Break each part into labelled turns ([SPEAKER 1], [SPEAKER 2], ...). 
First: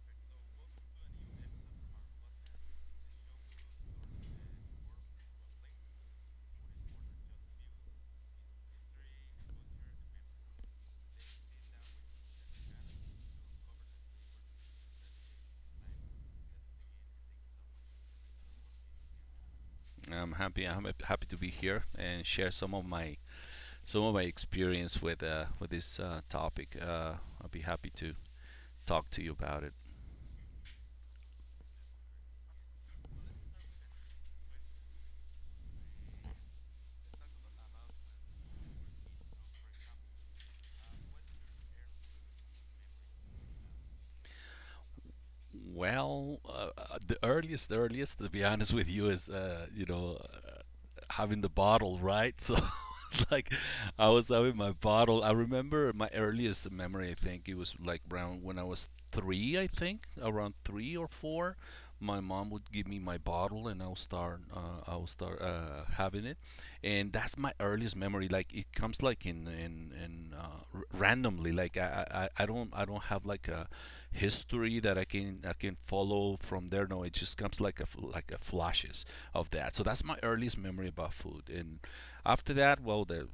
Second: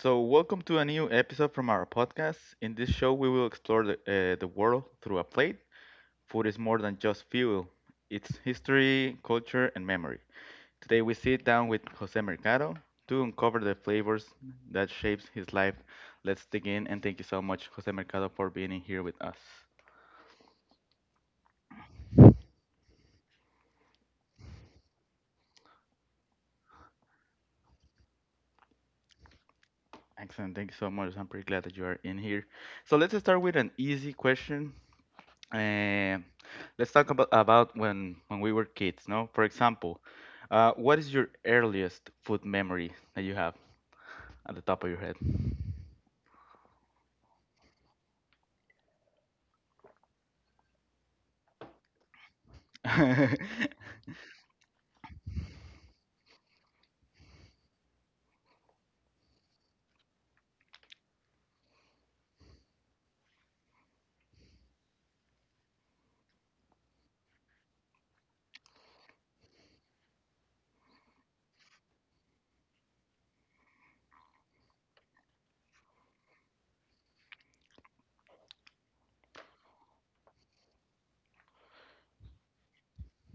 [SPEAKER 1] So, welcome to a new episode from our podcast. In this show, we will explore the world through a plate. Food is more than just fuel, it's history, culture, and memory. Today, we sit down with Jose Mercado to uncover the flavors that shapes his life. Let's dig in, and thank you so much, Jose Mercado, for being in here with us.
[SPEAKER 2] I'm happy. I'm happy to be here and share some of my experience with this topic. I'll be happy to talk to you about it.
[SPEAKER 1] Excellent. Thank you so much. I'm pretty glad that you are in here. So, let's start with an easy question. Uh, let's talk about when we were kids, no? For example, what is your earliest food memory that you have at the top of your head?
[SPEAKER 2] Well, the earliest, to be honest with you, is having the bottle, right? So it's like I was having my bottle. I remember my earliest memory. I think it was like around when I was three. I think around three or four, my mom would give me my bottle, and I'll start. I'll start having it, and that's my earliest memory. Like it comes like randomly. Like I don't have like a history that I can follow from there. No, it just comes like like a flashes of that. So that's my earliest memory about food, and after that, well, the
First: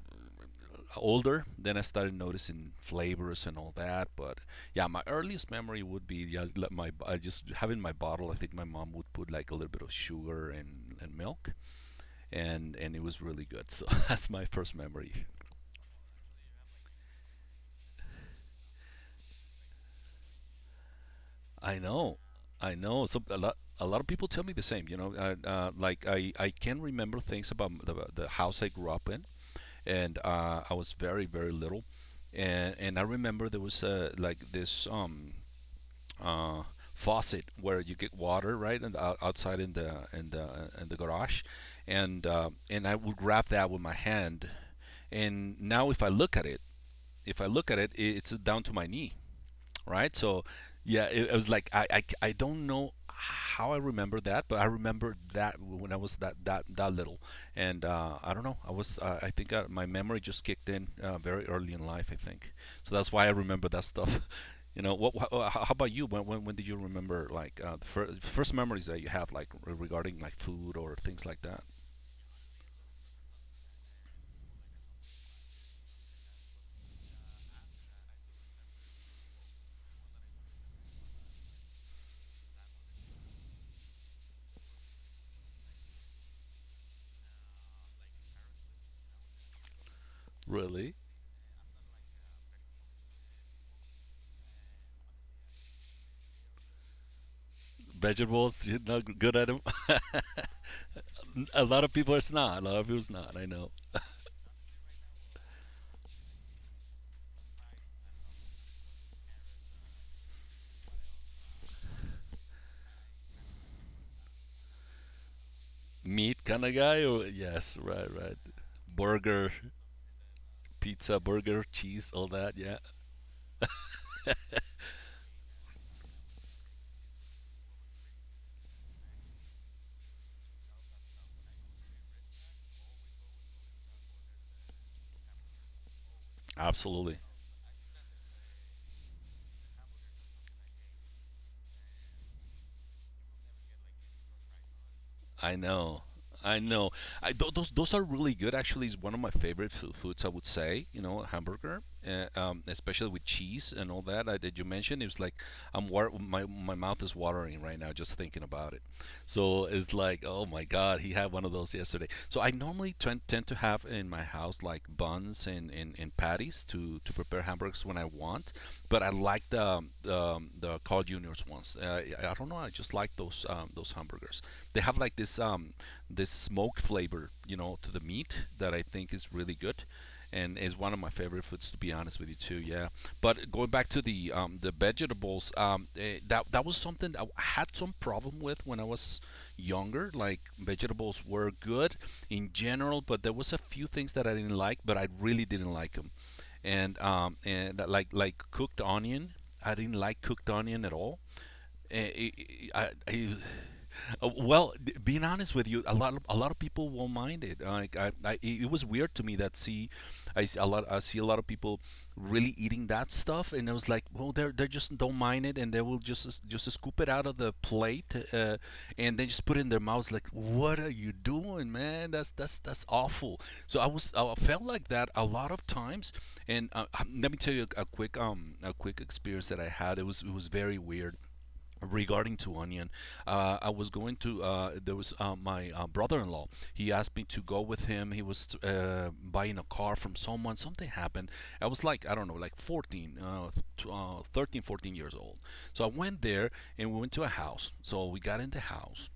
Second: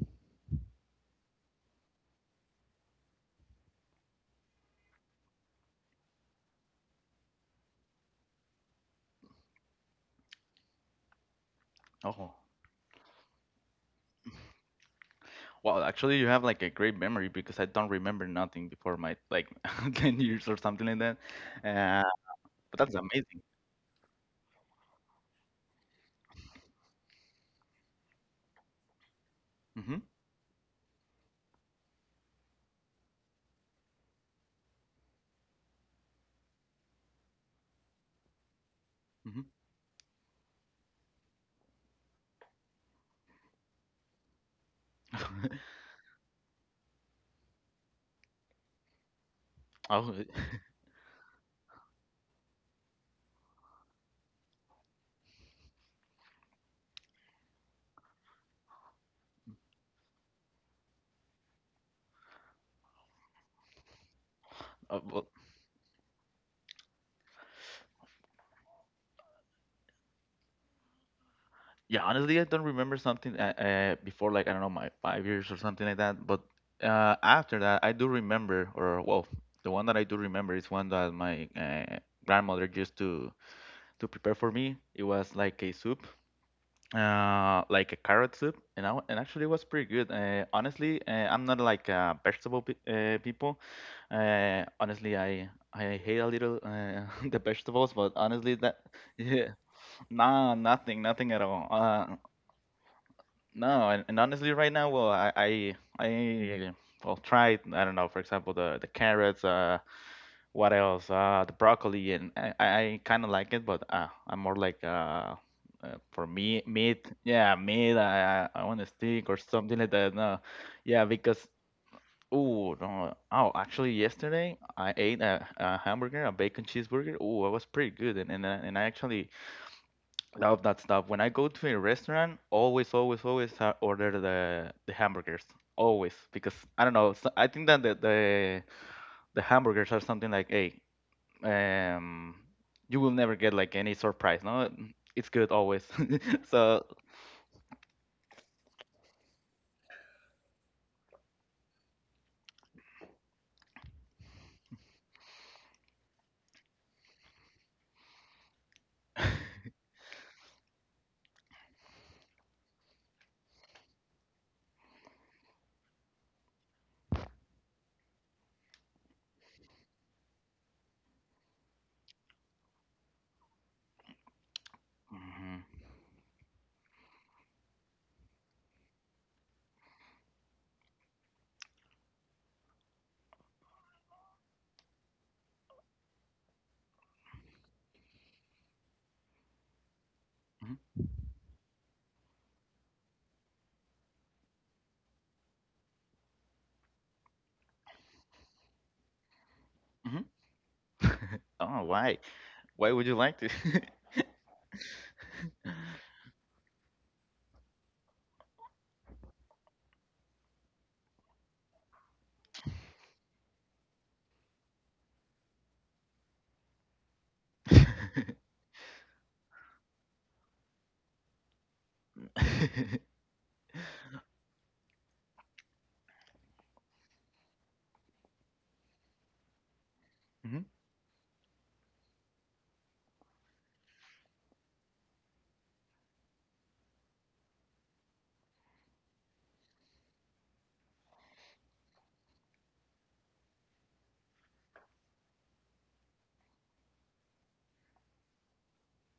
[SPEAKER 2] older, then I started noticing flavors and all that. But yeah, my earliest memory would be, yeah, like my I just having my bottle. I think my mom would put like a little bit of sugar and milk,
[SPEAKER 1] Oh,
[SPEAKER 2] and it was really good. So that's my first memory.
[SPEAKER 1] well, actually, you have like a great memory because I don't remember nothing before my like 10 years or something like that.
[SPEAKER 2] I
[SPEAKER 1] Uh,
[SPEAKER 2] know, I
[SPEAKER 1] but that's
[SPEAKER 2] know. So a
[SPEAKER 1] amazing.
[SPEAKER 2] lot a lot of people tell me the same. You know, like I can remember things about the house I grew up in,
[SPEAKER 1] Mm-hmm.
[SPEAKER 2] and I was very little, and I remember there was like this uh faucet where you get water, right? And out,
[SPEAKER 1] Mm-hmm.
[SPEAKER 2] outside in the in the garage. And and I would grab that with my hand, and now if I look at it, if I look at it, it's down to my knee,
[SPEAKER 1] Oh,
[SPEAKER 2] right? So, yeah, it was like I don't know how I remember that, but I remember that when I was that little, and I don't know, I was I think my memory just kicked in very early in life, I think. So that's why I remember that stuff. You know,
[SPEAKER 1] uh, well,
[SPEAKER 2] what how about you? When did you remember like the first memories that you have like regarding like food or things like that?
[SPEAKER 1] Yeah, honestly, I don't remember something before, like, I don't know, my 5 years or something like that. But after that, I do remember, or, well, the one that I do remember is one that my grandmother used to prepare for me. It was like a soup, like a carrot soup, and actually it was pretty good.
[SPEAKER 2] Really?
[SPEAKER 1] Honestly, I'm not like a vegetable pe people. Honestly, I hate a little the vegetables, but honestly,
[SPEAKER 2] Vegetables,
[SPEAKER 1] that
[SPEAKER 2] you're not good at
[SPEAKER 1] yeah,
[SPEAKER 2] them.
[SPEAKER 1] Nah, nothing, nothing at
[SPEAKER 2] A
[SPEAKER 1] all.
[SPEAKER 2] lot of
[SPEAKER 1] Uh,
[SPEAKER 2] people it's not. A lot of people's not. I know.
[SPEAKER 1] no, and honestly, right now, well, try. I don't know. For example, the carrots. What else? The broccoli, and I kind of like it, but I'm more like, for
[SPEAKER 2] Meat
[SPEAKER 1] me,
[SPEAKER 2] kind of guy?
[SPEAKER 1] meat.
[SPEAKER 2] Or
[SPEAKER 1] Yeah,
[SPEAKER 2] yes,
[SPEAKER 1] meat.
[SPEAKER 2] right, right.
[SPEAKER 1] I want a steak or
[SPEAKER 2] Burger,
[SPEAKER 1] something like that. No, yeah,
[SPEAKER 2] pizza,
[SPEAKER 1] because
[SPEAKER 2] burger, cheese, all that.
[SPEAKER 1] oh
[SPEAKER 2] Yeah,
[SPEAKER 1] no. Oh, actually, yesterday I ate a hamburger, a bacon cheeseburger. Oh, it was pretty good, and I actually love that stuff. When I go to a restaurant, always, always, always, I order the hamburgers. Always, because I don't know.
[SPEAKER 2] absolutely.
[SPEAKER 1] So I think that the hamburgers are something like, hey, um, you will never get like any surprise. No, it's good
[SPEAKER 2] I
[SPEAKER 1] always.
[SPEAKER 2] know. I
[SPEAKER 1] So,
[SPEAKER 2] know. Those are really good. Actually, is one of my favorite foods. I would say, you know, hamburger, especially with cheese and all that that you mentioned. It was like my mouth is watering right now just thinking about it. So it's like, oh my God, he had one of those yesterday. So I normally tend to have in my house like buns, and patties to prepare hamburgers when I want. But I like the Carl Junior's ones. I don't know. I just like those hamburgers. They have like this
[SPEAKER 1] Mhm,
[SPEAKER 2] this smoke flavor, you know, to the meat that I think is really good, and is one of my favorite foods, to be honest with you, too. Yeah, but going back to the vegetables, that was something I had some problem with when I was younger. Like vegetables were good in general, but there was a few things that I didn't like, but I really didn't like them. And like cooked onion, I didn't like
[SPEAKER 1] mhm,
[SPEAKER 2] cooked onion at all.
[SPEAKER 1] mhm. Oh, why?
[SPEAKER 2] Eh,
[SPEAKER 1] Why
[SPEAKER 2] I,
[SPEAKER 1] would you like
[SPEAKER 2] I,
[SPEAKER 1] to?
[SPEAKER 2] well, being honest with you, a lot of people won't mind it. Like it was weird to me that, see, I see a lot of people really eating that stuff, and I was like, well, they just don't mind it, and they will just scoop it out of the plate, and then just put it in their mouths. Like, what are you doing, man? That's awful. So I was, I felt like that a lot of times, and let me tell you a quick experience that I had. It was, it was
[SPEAKER 1] Mhm,
[SPEAKER 2] very weird regarding to onion. I was going to, there was, my brother-in-law, he asked me to go with him. He was, buying a car from someone. Something happened. I was like, I don't know, like 14, 13, 14 years old. So I went there, and we went to a house. So we got in the house,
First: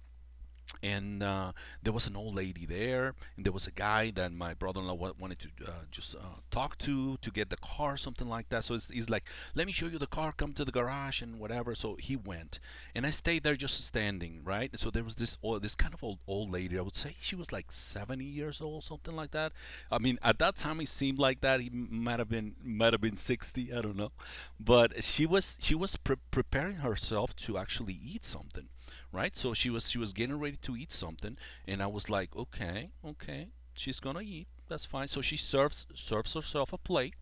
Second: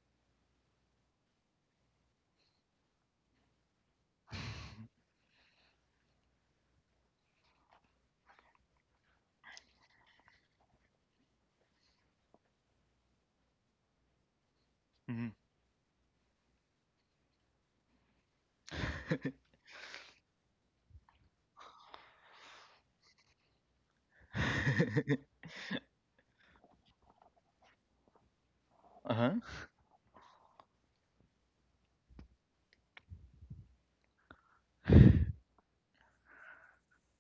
[SPEAKER 2] and there was an old lady there, and there was a guy that my brother-in-law wanted to just talk to get the car, something like that. So it's, he's like, let me show you the car, come to the garage and whatever. So he went, and I stayed there just standing, right? So there was
[SPEAKER 1] mhm.
[SPEAKER 2] this old, this kind of old lady, I would say she was like 70 years old, something like that. I mean, at that time, it seemed like that, he might have been 60, I don't know. But she was, she was preparing herself to actually eat something,
[SPEAKER 1] Uh-huh.
[SPEAKER 2] right? So she was, she was getting ready to eat something, and I was like, okay, okay, she's gonna eat. That's fine. So she serves herself a plate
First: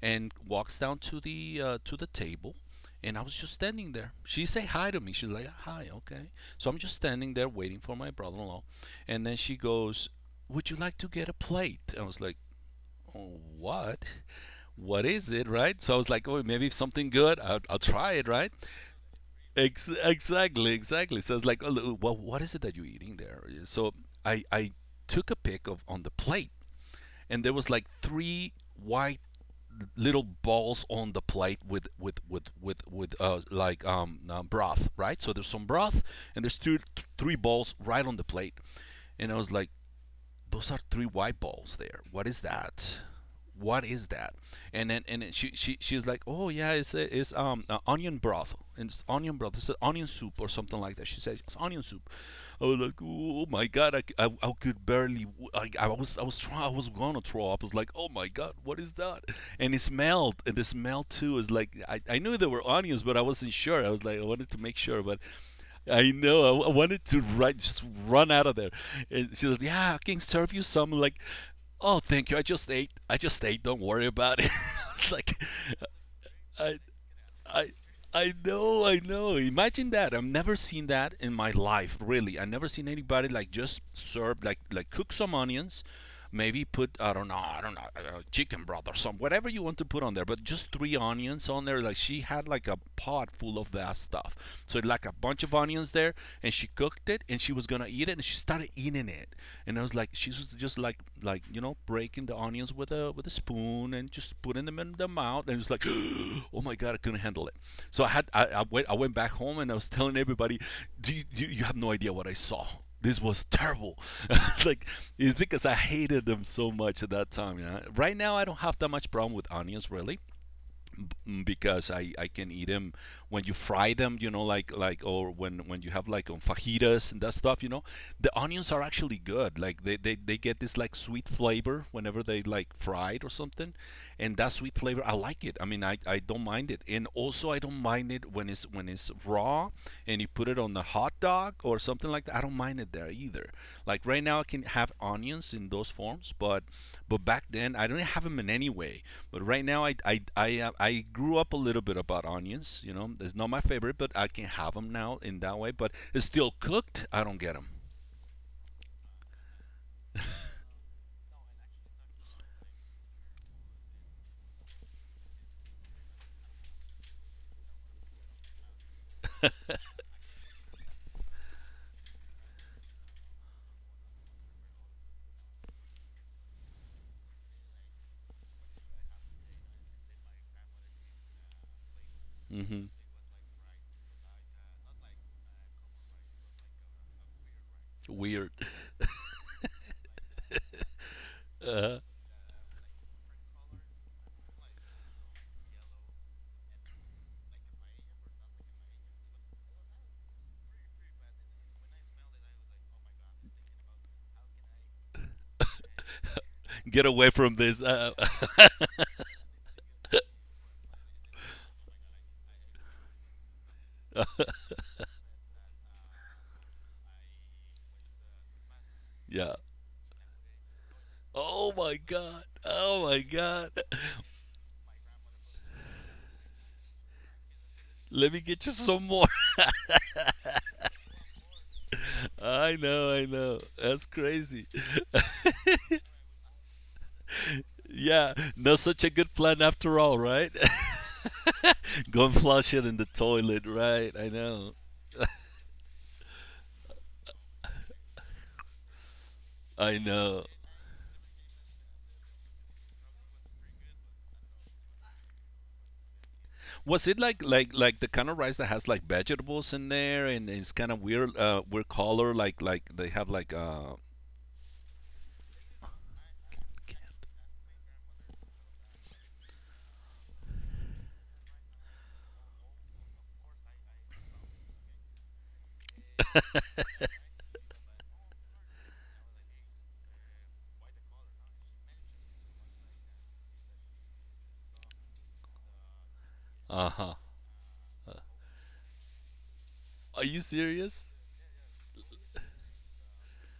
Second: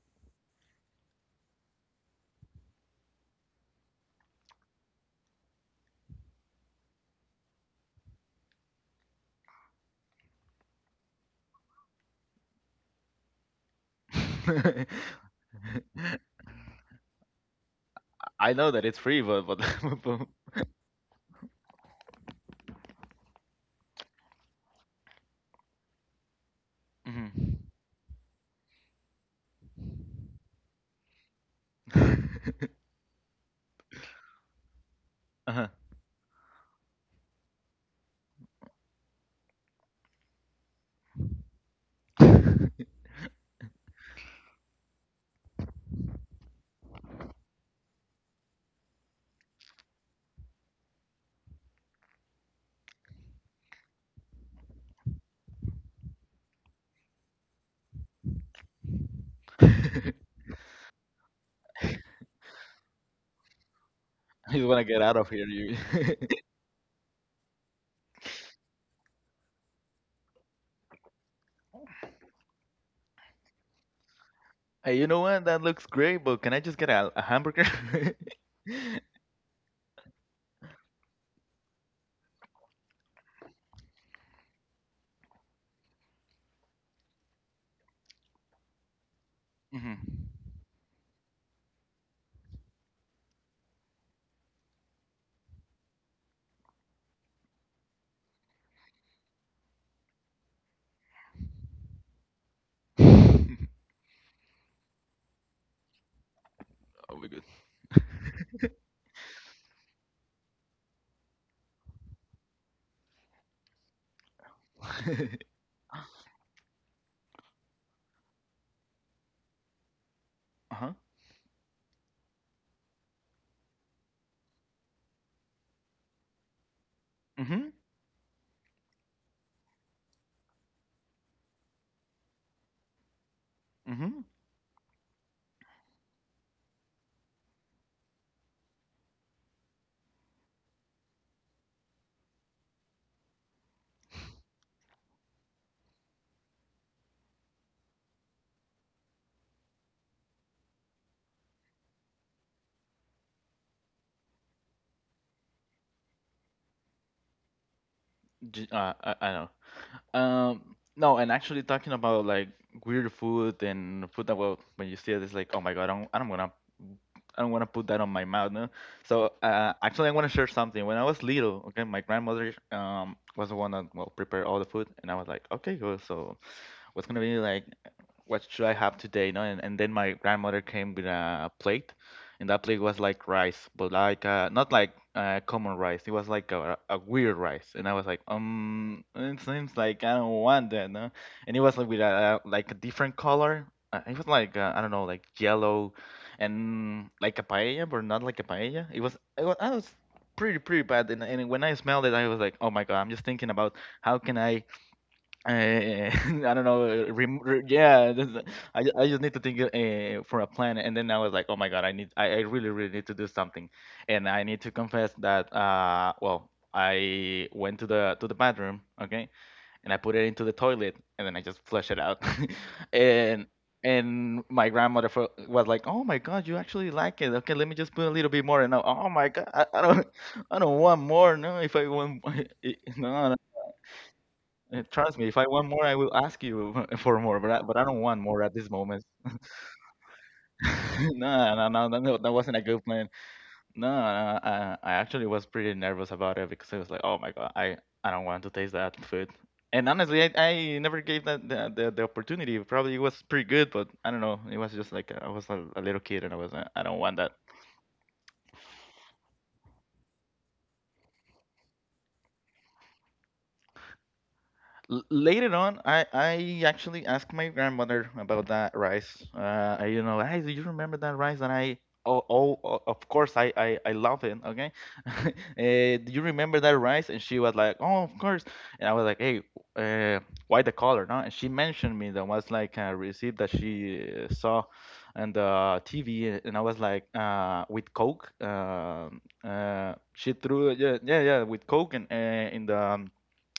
[SPEAKER 2] and walks down to the table, and I was just standing there. She say hi to me. She's like hi, okay. So I'm just standing there waiting for my brother-in-law, and then she goes, "Would you like to get a plate?" I was like, oh, "What?" What is it, right? So I was like, oh, maybe something good. I'll try it, right?
[SPEAKER 1] I know that it's free, but, but
[SPEAKER 2] Exactly, exactly. So it's like, oh, well, what is it that you're eating there? So I took a pic of on the plate, and there
[SPEAKER 1] mhm.
[SPEAKER 2] was like three white little balls on the plate with like broth, right? So there's some
[SPEAKER 1] uh-huh.
[SPEAKER 2] broth, and there's three balls right on the plate, and I was like, those are three white balls there. What is that? What is that? And then she, she's like, oh yeah, it's onion broth. And it's onion broth. It's onion soup or something like that. She said it's onion soup. I was like, oh my god, I could barely. I was, I was trying. I was gonna throw up. I was like, oh my god, what is that? And it
[SPEAKER 1] I
[SPEAKER 2] smelled. And the smell too is like I knew there were onions, but I wasn't sure. I was like I wanted to
[SPEAKER 1] just
[SPEAKER 2] make
[SPEAKER 1] want to get
[SPEAKER 2] sure,
[SPEAKER 1] out
[SPEAKER 2] but
[SPEAKER 1] of here. You,
[SPEAKER 2] I know. I wanted to just run out of there. And she was, like, yeah, I can serve you some. Like, oh, thank you. I just ate. I just ate. Don't worry about it.
[SPEAKER 1] Hey, you
[SPEAKER 2] It's
[SPEAKER 1] know
[SPEAKER 2] like,
[SPEAKER 1] what? That looks great, but can I just get a hamburger?
[SPEAKER 2] I I know, I know. Imagine that. I've never seen that in my life, really. I never seen anybody like just serve like cook some onions, maybe put, I don't know, chicken broth or some whatever you want to
[SPEAKER 1] Mhm.
[SPEAKER 2] put on there, but just three onions on there. Like she had like a pot full of that stuff. So like a bunch of onions there, and she cooked it, and she was gonna eat it, and she started eating it, and I was like, she was just like, you know, breaking the onions with a spoon and just putting them in the mouth, and it was like oh my god, I
[SPEAKER 1] Oh
[SPEAKER 2] couldn't
[SPEAKER 1] my god.
[SPEAKER 2] handle it. So I went, back home, and I was telling everybody, you have no idea what I saw. This was terrible. Like, it's because I hated them so much at that time, you know? Right now I don't have that much problem with onions, really.
[SPEAKER 1] uh-huh.
[SPEAKER 2] Mm, because I can eat them when you fry them, you know, like, or when you have like on fajitas and that stuff, you
[SPEAKER 1] Mhm.
[SPEAKER 2] know. The onions are actually good. Like they get this like sweet flavor whenever they like fried or something.
[SPEAKER 1] Mhm.
[SPEAKER 2] And that sweet flavor I like it. I mean I don't mind it. And also I don't mind it when it's raw and you put it on the hot dog or something like that. I don't mind it there either. Like right now, I can have onions in those forms, but back then I didn't have them in any way. But right now, I grew up a little bit about onions. You know, it's not my favorite, but I can have them now in that way. But it's still cooked. I don't get them.
[SPEAKER 1] I know. No, and actually talking about like weird food and food that well, when you see it, it's like, oh my god, I'm gonna I don't want to put that on my mouth, no. So actually, I want to share something. When I was little, okay, my grandmother was the one that well prepared all the food, and I was like, okay, cool. So what's gonna be like what should I have today? No, and then my grandmother came with a plate, and that
[SPEAKER 2] Mm
[SPEAKER 1] plate
[SPEAKER 2] hmm
[SPEAKER 1] was like rice, but not like common rice. It was like a weird rice, and I was like,
[SPEAKER 2] Weird.
[SPEAKER 1] it seems like I don't want that, no. And it was like
[SPEAKER 2] Uh,
[SPEAKER 1] with a like a different color. It was like I don't know, like yellow, and like a paella, but not like a paella. It was pretty pretty bad, and when I smelled it, I was like, oh my god, I'm just thinking about how can I uh, I don't know.
[SPEAKER 2] get away from this.
[SPEAKER 1] I just need to think for a plan, and then I was like, oh my god, I really, really need to do something, and I need to confess that, well, I went to the bathroom, okay,
[SPEAKER 2] Yeah.
[SPEAKER 1] and I put it into the toilet, and then I just
[SPEAKER 2] Oh
[SPEAKER 1] flush
[SPEAKER 2] my
[SPEAKER 1] it out,
[SPEAKER 2] god. Oh my
[SPEAKER 1] and
[SPEAKER 2] god.
[SPEAKER 1] my grandmother was like, oh my god, you actually like it? Okay, let me just put a little
[SPEAKER 2] Let me
[SPEAKER 1] bit more,
[SPEAKER 2] get you
[SPEAKER 1] and I,
[SPEAKER 2] some
[SPEAKER 1] oh
[SPEAKER 2] more.
[SPEAKER 1] my god, I don't, I don't want more. No, if I want,
[SPEAKER 2] I know, I
[SPEAKER 1] no,
[SPEAKER 2] know. That's crazy.
[SPEAKER 1] trust me, if I want more, I will ask you for more. But I don't want
[SPEAKER 2] Yeah,
[SPEAKER 1] more at this
[SPEAKER 2] not
[SPEAKER 1] moment.
[SPEAKER 2] such a good plan after all, right?
[SPEAKER 1] No, no, no, no, no,
[SPEAKER 2] Go
[SPEAKER 1] that
[SPEAKER 2] and
[SPEAKER 1] wasn't a
[SPEAKER 2] flush
[SPEAKER 1] good
[SPEAKER 2] it in the
[SPEAKER 1] plan.
[SPEAKER 2] toilet,
[SPEAKER 1] No,
[SPEAKER 2] right? I know.
[SPEAKER 1] I actually was pretty nervous about it because I was like, oh my god, I don't want to taste that food. And
[SPEAKER 2] I
[SPEAKER 1] honestly,
[SPEAKER 2] know.
[SPEAKER 1] I never gave that the opportunity. Probably it was pretty good, but I don't know. It was just like I was a little kid and I was I don't
[SPEAKER 2] Was
[SPEAKER 1] want
[SPEAKER 2] it
[SPEAKER 1] that.
[SPEAKER 2] like like the kind of rice that has like vegetables in there and it's kind of weird weird color like they have like
[SPEAKER 1] Later on, I actually asked my grandmother about that rice. You know, hey, do you remember that rice? And I, oh, of course, I love it. Okay, uh, do you remember that rice? And she was like, oh, of course. And I was like, hey, uh, why the color? No? And she mentioned me that was like a receipt that she saw on the TV, and I was like,
[SPEAKER 2] uh-huh.
[SPEAKER 1] with Coke.
[SPEAKER 2] Are
[SPEAKER 1] She
[SPEAKER 2] you
[SPEAKER 1] threw, yeah,
[SPEAKER 2] serious?
[SPEAKER 1] yeah, yeah, with Coke and in the um,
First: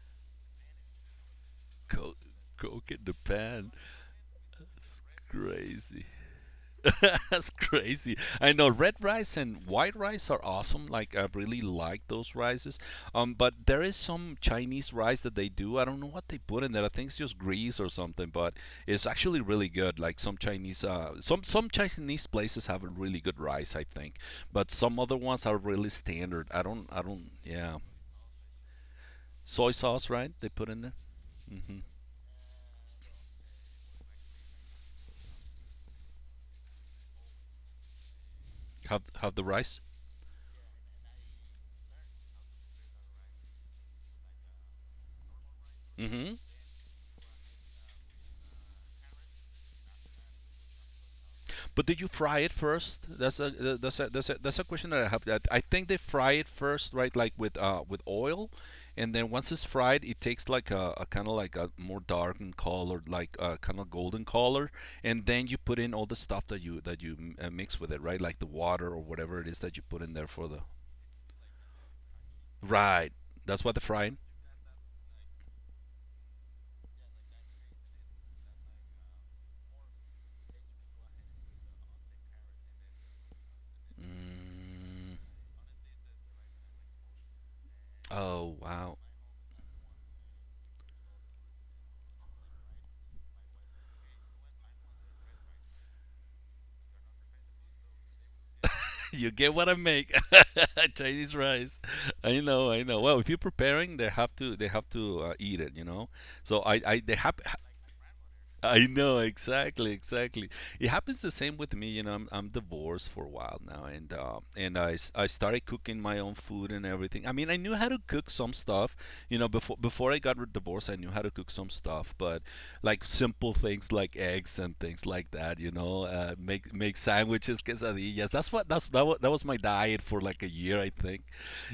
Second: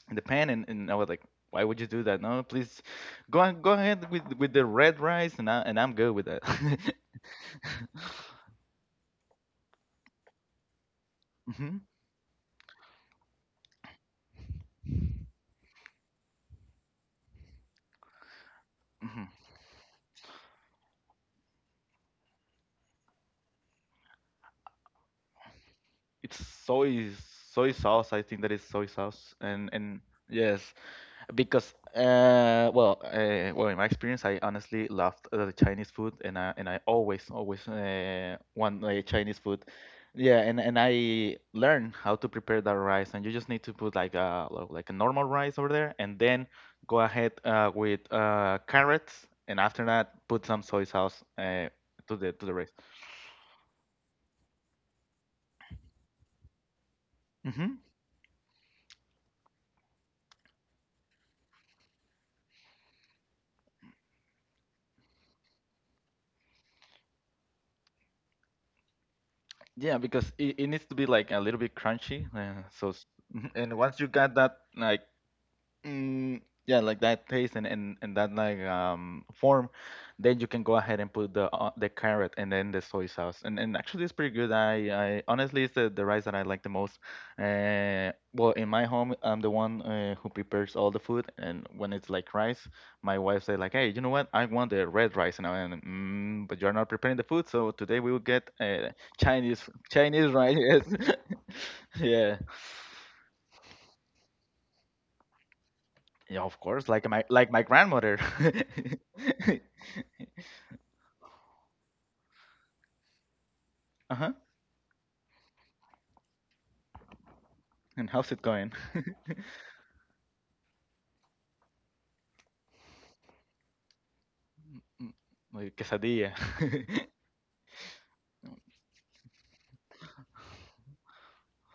[SPEAKER 1] in the pan and I was like, why would you do that?
[SPEAKER 2] Coke,
[SPEAKER 1] No, please
[SPEAKER 2] coke in the
[SPEAKER 1] go on,
[SPEAKER 2] pan.
[SPEAKER 1] go ahead with the red
[SPEAKER 2] It's
[SPEAKER 1] rice and and I'm
[SPEAKER 2] crazy.
[SPEAKER 1] good with that.
[SPEAKER 2] That's crazy. I know red rice and white rice are awesome. Like I really
[SPEAKER 1] hmm
[SPEAKER 2] like those rices. But there is some Chinese rice that they do. I don't know what they put in there. I think it's just grease or something, but it's
[SPEAKER 1] hmm
[SPEAKER 2] actually really good. Like some Chinese, some Chinese places have a really good rice, I think. But some other ones are really
[SPEAKER 1] It's
[SPEAKER 2] standard. I don't, I
[SPEAKER 1] soy
[SPEAKER 2] don't.
[SPEAKER 1] soy
[SPEAKER 2] Yeah,
[SPEAKER 1] sauce. I think that is soy sauce
[SPEAKER 2] soy
[SPEAKER 1] and
[SPEAKER 2] sauce, right? They
[SPEAKER 1] yes,
[SPEAKER 2] put in there.
[SPEAKER 1] because
[SPEAKER 2] Mm-hmm.
[SPEAKER 1] well in my experience I honestly loved the Chinese food and I always always want
[SPEAKER 2] Have
[SPEAKER 1] Chinese
[SPEAKER 2] the
[SPEAKER 1] food
[SPEAKER 2] rice.
[SPEAKER 1] yeah and I learned how to prepare that rice and you just need to put like a normal rice over there and
[SPEAKER 2] Mm-hmm.
[SPEAKER 1] then go ahead with carrots and after that put some soy sauce
[SPEAKER 2] But did you
[SPEAKER 1] to the
[SPEAKER 2] fry it
[SPEAKER 1] rice
[SPEAKER 2] first? That's a question that I have. That I think they fry it first, right? Like
[SPEAKER 1] hmm
[SPEAKER 2] with oil, and then once it's fried, it takes like a kind of like a more darkened color, like a kind of golden color, and then you put in all the stuff that you mix with it, right? Like the water or whatever it is that you
[SPEAKER 1] yeah
[SPEAKER 2] put in there
[SPEAKER 1] because
[SPEAKER 2] for the
[SPEAKER 1] it needs to be like a little bit crunchy
[SPEAKER 2] right.
[SPEAKER 1] Mhm.
[SPEAKER 2] That's
[SPEAKER 1] And
[SPEAKER 2] what the
[SPEAKER 1] once you
[SPEAKER 2] frying.
[SPEAKER 1] got that like Mm, yeah, like that taste and that like form, then you can go ahead and put the carrot and then the soy sauce. And actually it's pretty good.
[SPEAKER 2] Mm,
[SPEAKER 1] I honestly it's the rice that I like the most. Well,
[SPEAKER 2] oh
[SPEAKER 1] in my
[SPEAKER 2] wow.
[SPEAKER 1] home, I'm the one who prepares all the food. And when it's like rice, my wife say like, hey, you know what? I want the red rice. And I'm like, mm, but you're not preparing the food, so today we will get
[SPEAKER 2] You get
[SPEAKER 1] Chinese
[SPEAKER 2] what I make.
[SPEAKER 1] Chinese rice.
[SPEAKER 2] Chinese rice.
[SPEAKER 1] Yes,
[SPEAKER 2] I
[SPEAKER 1] yeah,
[SPEAKER 2] know, I know. Well, if you're preparing, they have to eat it, you know.
[SPEAKER 1] yeah, of
[SPEAKER 2] So
[SPEAKER 1] course,
[SPEAKER 2] I they have
[SPEAKER 1] like my grandmother.
[SPEAKER 2] I know exactly, exactly. It happens the same with me. You know, I'm divorced for a while now, and
[SPEAKER 1] Uh-huh.
[SPEAKER 2] and I started cooking my own food and everything. I mean, I knew how to
[SPEAKER 1] And
[SPEAKER 2] cook
[SPEAKER 1] how's it
[SPEAKER 2] some
[SPEAKER 1] going?
[SPEAKER 2] stuff. You know, before I got divorced, I knew how to cook some stuff, but like simple things like eggs and things
[SPEAKER 1] M-
[SPEAKER 2] like that.
[SPEAKER 1] My
[SPEAKER 2] You know,
[SPEAKER 1] quesadilla.
[SPEAKER 2] make sandwiches, quesadillas. That's what that's that was my diet for like a year, I think.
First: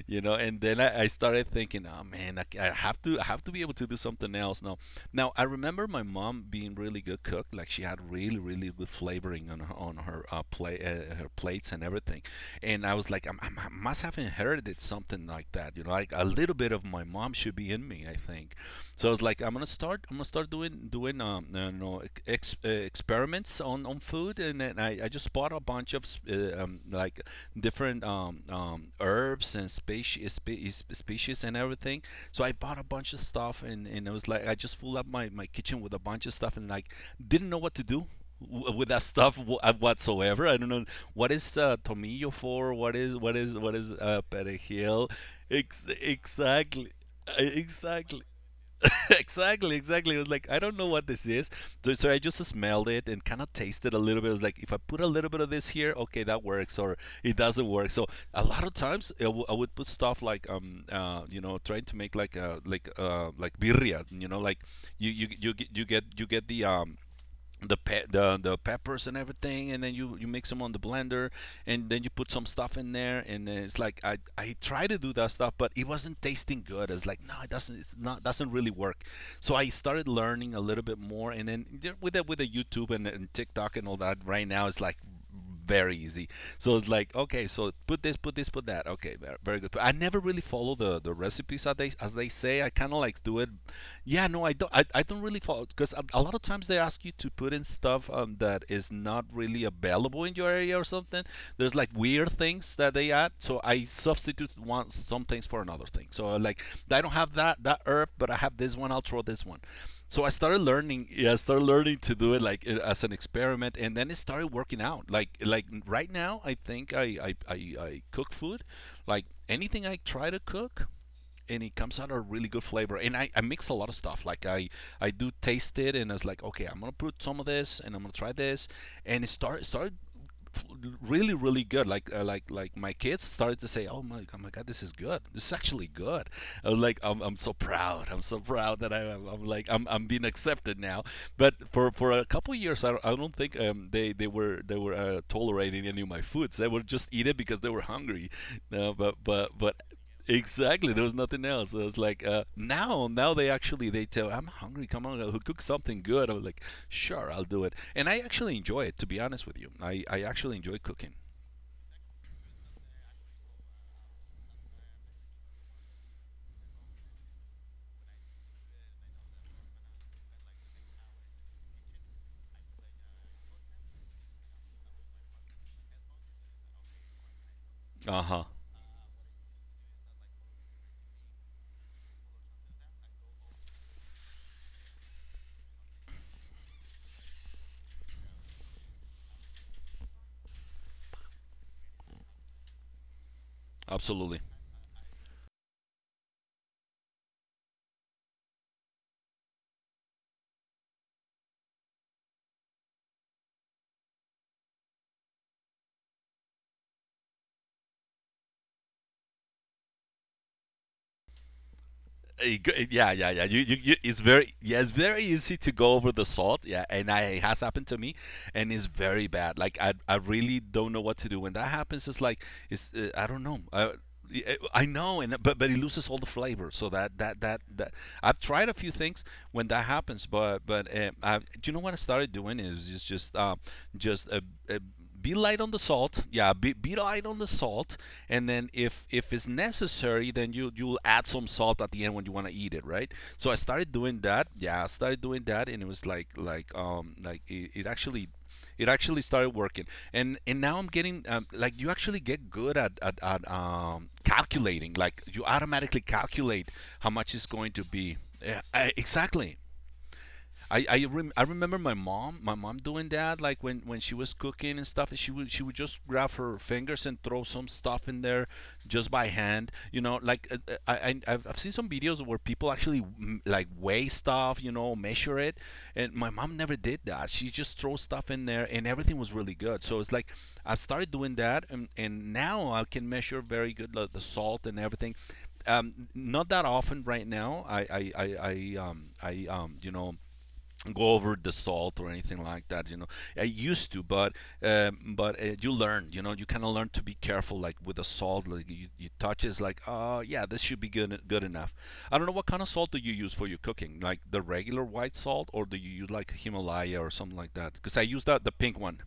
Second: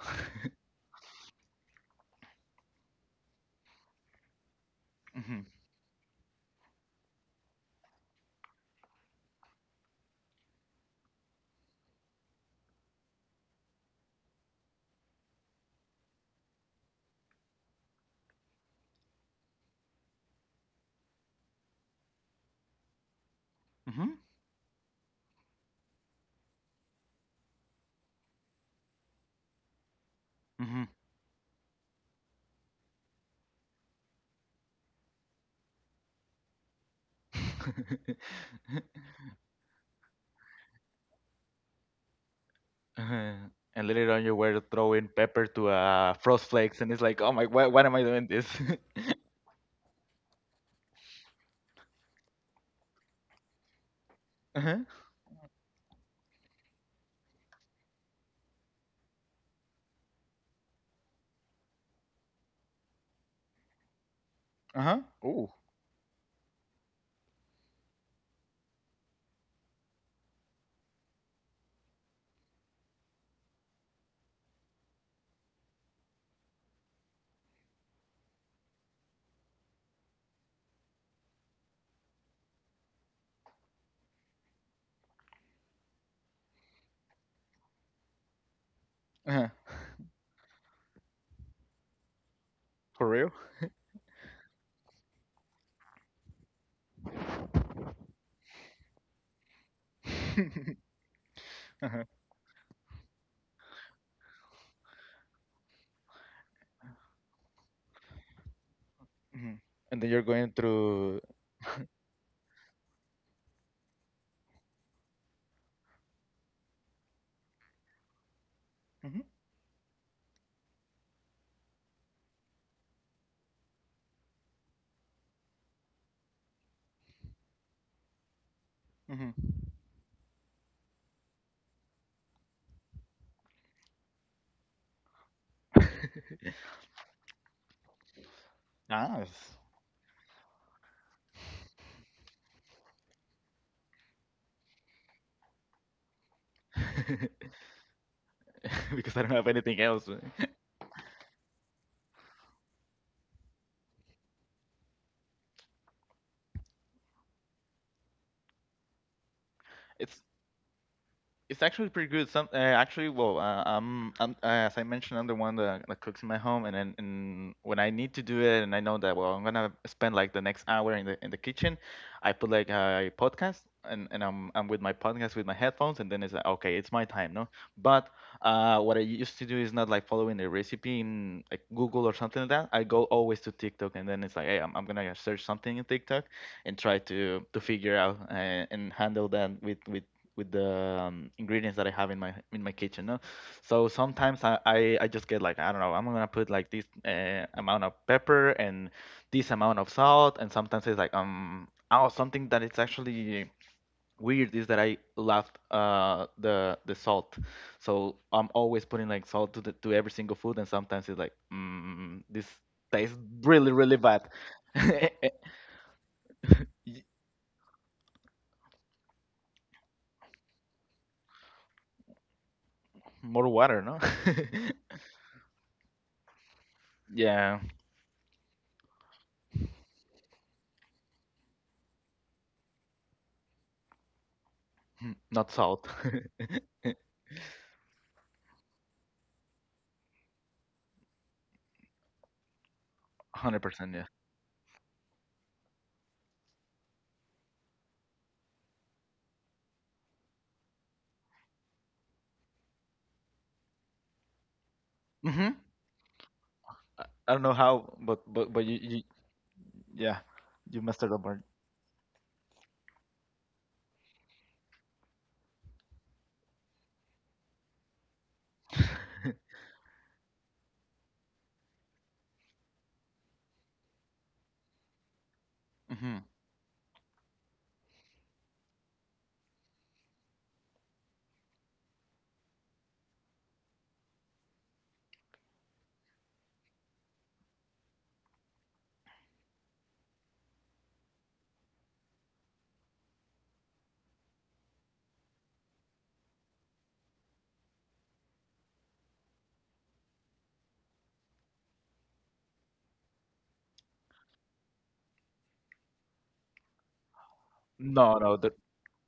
[SPEAKER 2] You know, and then I started thinking, oh man, I have to be able to do something else now. Now I
[SPEAKER 1] hmm
[SPEAKER 2] remember my mom being really good cook. Like she had really, really good flavoring on her, on her her plates and everything, and I was like, I must have inherited something like that. You know, like a little bit of my mom should be in me, I think. So I was like, I'm gonna start. I'm gonna start doing doing you know ex- experiments on
[SPEAKER 1] hmm
[SPEAKER 2] food, and then I just bought a bunch of like different herbs and
[SPEAKER 1] hmm
[SPEAKER 2] species and everything. So I bought a bunch of stuff, and it was like I just filled up my kitchen with a bunch of stuff, and like didn't know what to do with that stuff whatsoever. I don't know what is tomillo for. What is
[SPEAKER 1] Uh,
[SPEAKER 2] what is what
[SPEAKER 1] and
[SPEAKER 2] is
[SPEAKER 1] later
[SPEAKER 2] uh,
[SPEAKER 1] on, you were throwing
[SPEAKER 2] perejil?
[SPEAKER 1] pepper to
[SPEAKER 2] Ex-
[SPEAKER 1] frost flakes,
[SPEAKER 2] exactly.
[SPEAKER 1] and it's like, oh
[SPEAKER 2] Uh,
[SPEAKER 1] my, why am I
[SPEAKER 2] Exactly,
[SPEAKER 1] doing this?
[SPEAKER 2] exactly. It was like I don't know what this is, so, I just smelled it and kind of tasted a little bit. It was like if I
[SPEAKER 1] uh-huh.
[SPEAKER 2] put a little bit of this here, okay, that works, or it doesn't work. So a lot of times I would put stuff like you know, trying to make like like birria, you know, like
[SPEAKER 1] Uh-huh. Ooh.
[SPEAKER 2] you get the the peppers and everything, and then you mix them on the blender, and then you put some stuff in there, and then it's like I tried to do that stuff, but it wasn't tasting good. It's like no it doesn't it's not doesn't really work. So I started learning a little bit more, and then with with the YouTube and TikTok and all that right now, it's like very easy. So it's like, okay, so put this, put this, put that. Okay,
[SPEAKER 1] Uh-huh.
[SPEAKER 2] very good. I never really follow the recipes as they say. I kind of
[SPEAKER 1] For
[SPEAKER 2] like
[SPEAKER 1] real?
[SPEAKER 2] do it. Yeah, no, I don't. I don't really follow because a lot of times they ask you to put in stuff that is not really available in your area or something. There's like
[SPEAKER 1] uh-huh.
[SPEAKER 2] weird things that they add, so I substitute one some things for another thing. So like I don't have that herb, but I have this one. I'll throw this
[SPEAKER 1] hmm
[SPEAKER 2] one,
[SPEAKER 1] And then you're
[SPEAKER 2] so I
[SPEAKER 1] going
[SPEAKER 2] started learning.
[SPEAKER 1] through.
[SPEAKER 2] Yeah, I started learning to do it like as an experiment, and then it started working out. Like right now, I think I cook food,
[SPEAKER 1] Hmm
[SPEAKER 2] like anything I try to cook, and it comes out a really good flavor. And I mix a lot of stuff. Like I do taste it, and it's like okay, I'm gonna put some of this, and I'm gonna try this, and it
[SPEAKER 1] hmm
[SPEAKER 2] started really really good like my kids started to say oh my god this is good, this is actually good. I was like I'm so proud, I'm so proud that I,
[SPEAKER 1] Ah.
[SPEAKER 2] am I'm
[SPEAKER 1] s-
[SPEAKER 2] like I'm being accepted now, but for a couple of years I don't think they were tolerating any of my foods. They would just eat it because they were hungry. No but
[SPEAKER 1] because I don't have
[SPEAKER 2] but
[SPEAKER 1] anything else.
[SPEAKER 2] Exactly. There was nothing else. I was like, now, now they actually they tell I'm hungry. Come on, cook something good. I was like, sure, I'll do it. And I actually enjoy it, to be honest with you.
[SPEAKER 1] It's
[SPEAKER 2] I actually enjoy cooking.
[SPEAKER 1] It's actually pretty good. Some actually, well, I'm as I mentioned, I'm the one that cooks in my home, and then and when I need to do it, and I know that well, I'm gonna spend like the next hour in the kitchen, I put like a podcast, and I'm with my podcast with my headphones, and then it's like okay, it's my time, no? But
[SPEAKER 2] Uh huh.
[SPEAKER 1] what I used to do is not like following the recipe in like Google or something like that. I go always to TikTok, and then it's like, hey, I'm gonna search something in TikTok, and try to figure out and handle that with the ingredients that I have in my kitchen. No? So
[SPEAKER 2] Absolutely.
[SPEAKER 1] sometimes I just get like I don't know I'm gonna put like this amount of pepper and this amount of salt, and sometimes it's like oh something that it's actually weird is that I left the salt. So I'm always putting like salt to to every single food, and sometimes it's like mm, this
[SPEAKER 2] Yeah,
[SPEAKER 1] tastes
[SPEAKER 2] yeah, yeah.
[SPEAKER 1] really really
[SPEAKER 2] It's
[SPEAKER 1] bad.
[SPEAKER 2] very, yeah, it's very easy to go over the salt. Yeah,
[SPEAKER 1] Y-
[SPEAKER 2] and it has happened to me, and it's very bad. Like I really don't know what to do when that happens. It's like, it's, I don't
[SPEAKER 1] More
[SPEAKER 2] know.
[SPEAKER 1] water,
[SPEAKER 2] I.
[SPEAKER 1] no?
[SPEAKER 2] I know, and but it loses all the flavor. So that that
[SPEAKER 1] yeah,
[SPEAKER 2] that that I've tried a few things when that happens, but do you know what I started doing is just a be
[SPEAKER 1] not
[SPEAKER 2] light on the
[SPEAKER 1] salt.
[SPEAKER 2] salt. Yeah, be light on the salt, and then if it's necessary, then you'll add some salt at the end when you want to eat it, right? So I started
[SPEAKER 1] 100%, yeah.
[SPEAKER 2] doing that. Yeah, I started doing that, and it was like it actually started working, and now I'm getting like you actually get good at, at calculating, like you
[SPEAKER 1] Mm-hmm.
[SPEAKER 2] automatically calculate how
[SPEAKER 1] I
[SPEAKER 2] much
[SPEAKER 1] don't
[SPEAKER 2] it's
[SPEAKER 1] know
[SPEAKER 2] going to
[SPEAKER 1] how,
[SPEAKER 2] be.
[SPEAKER 1] but
[SPEAKER 2] Yeah,
[SPEAKER 1] but you, you
[SPEAKER 2] exactly.
[SPEAKER 1] yeah, you mastered the
[SPEAKER 2] I
[SPEAKER 1] word.
[SPEAKER 2] remember my mom doing that, like when she was cooking and stuff. She would just grab her fingers and throw some stuff in there just by hand, you know, like I've seen some videos where people actually like weigh stuff, you know, measure it, and
[SPEAKER 1] Mm-hmm.
[SPEAKER 2] my mom never did that. She just throws stuff in there and everything was really good, so it's like I started doing that, and now I can measure very good, like the salt and everything. Not that often right now. I You know, go over the salt or anything like that, you know, I used to, but you learn, you know, you kind of learn to be careful, like with the salt, like you touch, it's like oh yeah this should be good, good enough. I don't know what kind of salt do you use for your cooking, like the regular white salt, or do you use like himalaya or something like that, because I
[SPEAKER 1] No,
[SPEAKER 2] use
[SPEAKER 1] no,
[SPEAKER 2] that
[SPEAKER 1] the
[SPEAKER 2] the pink one.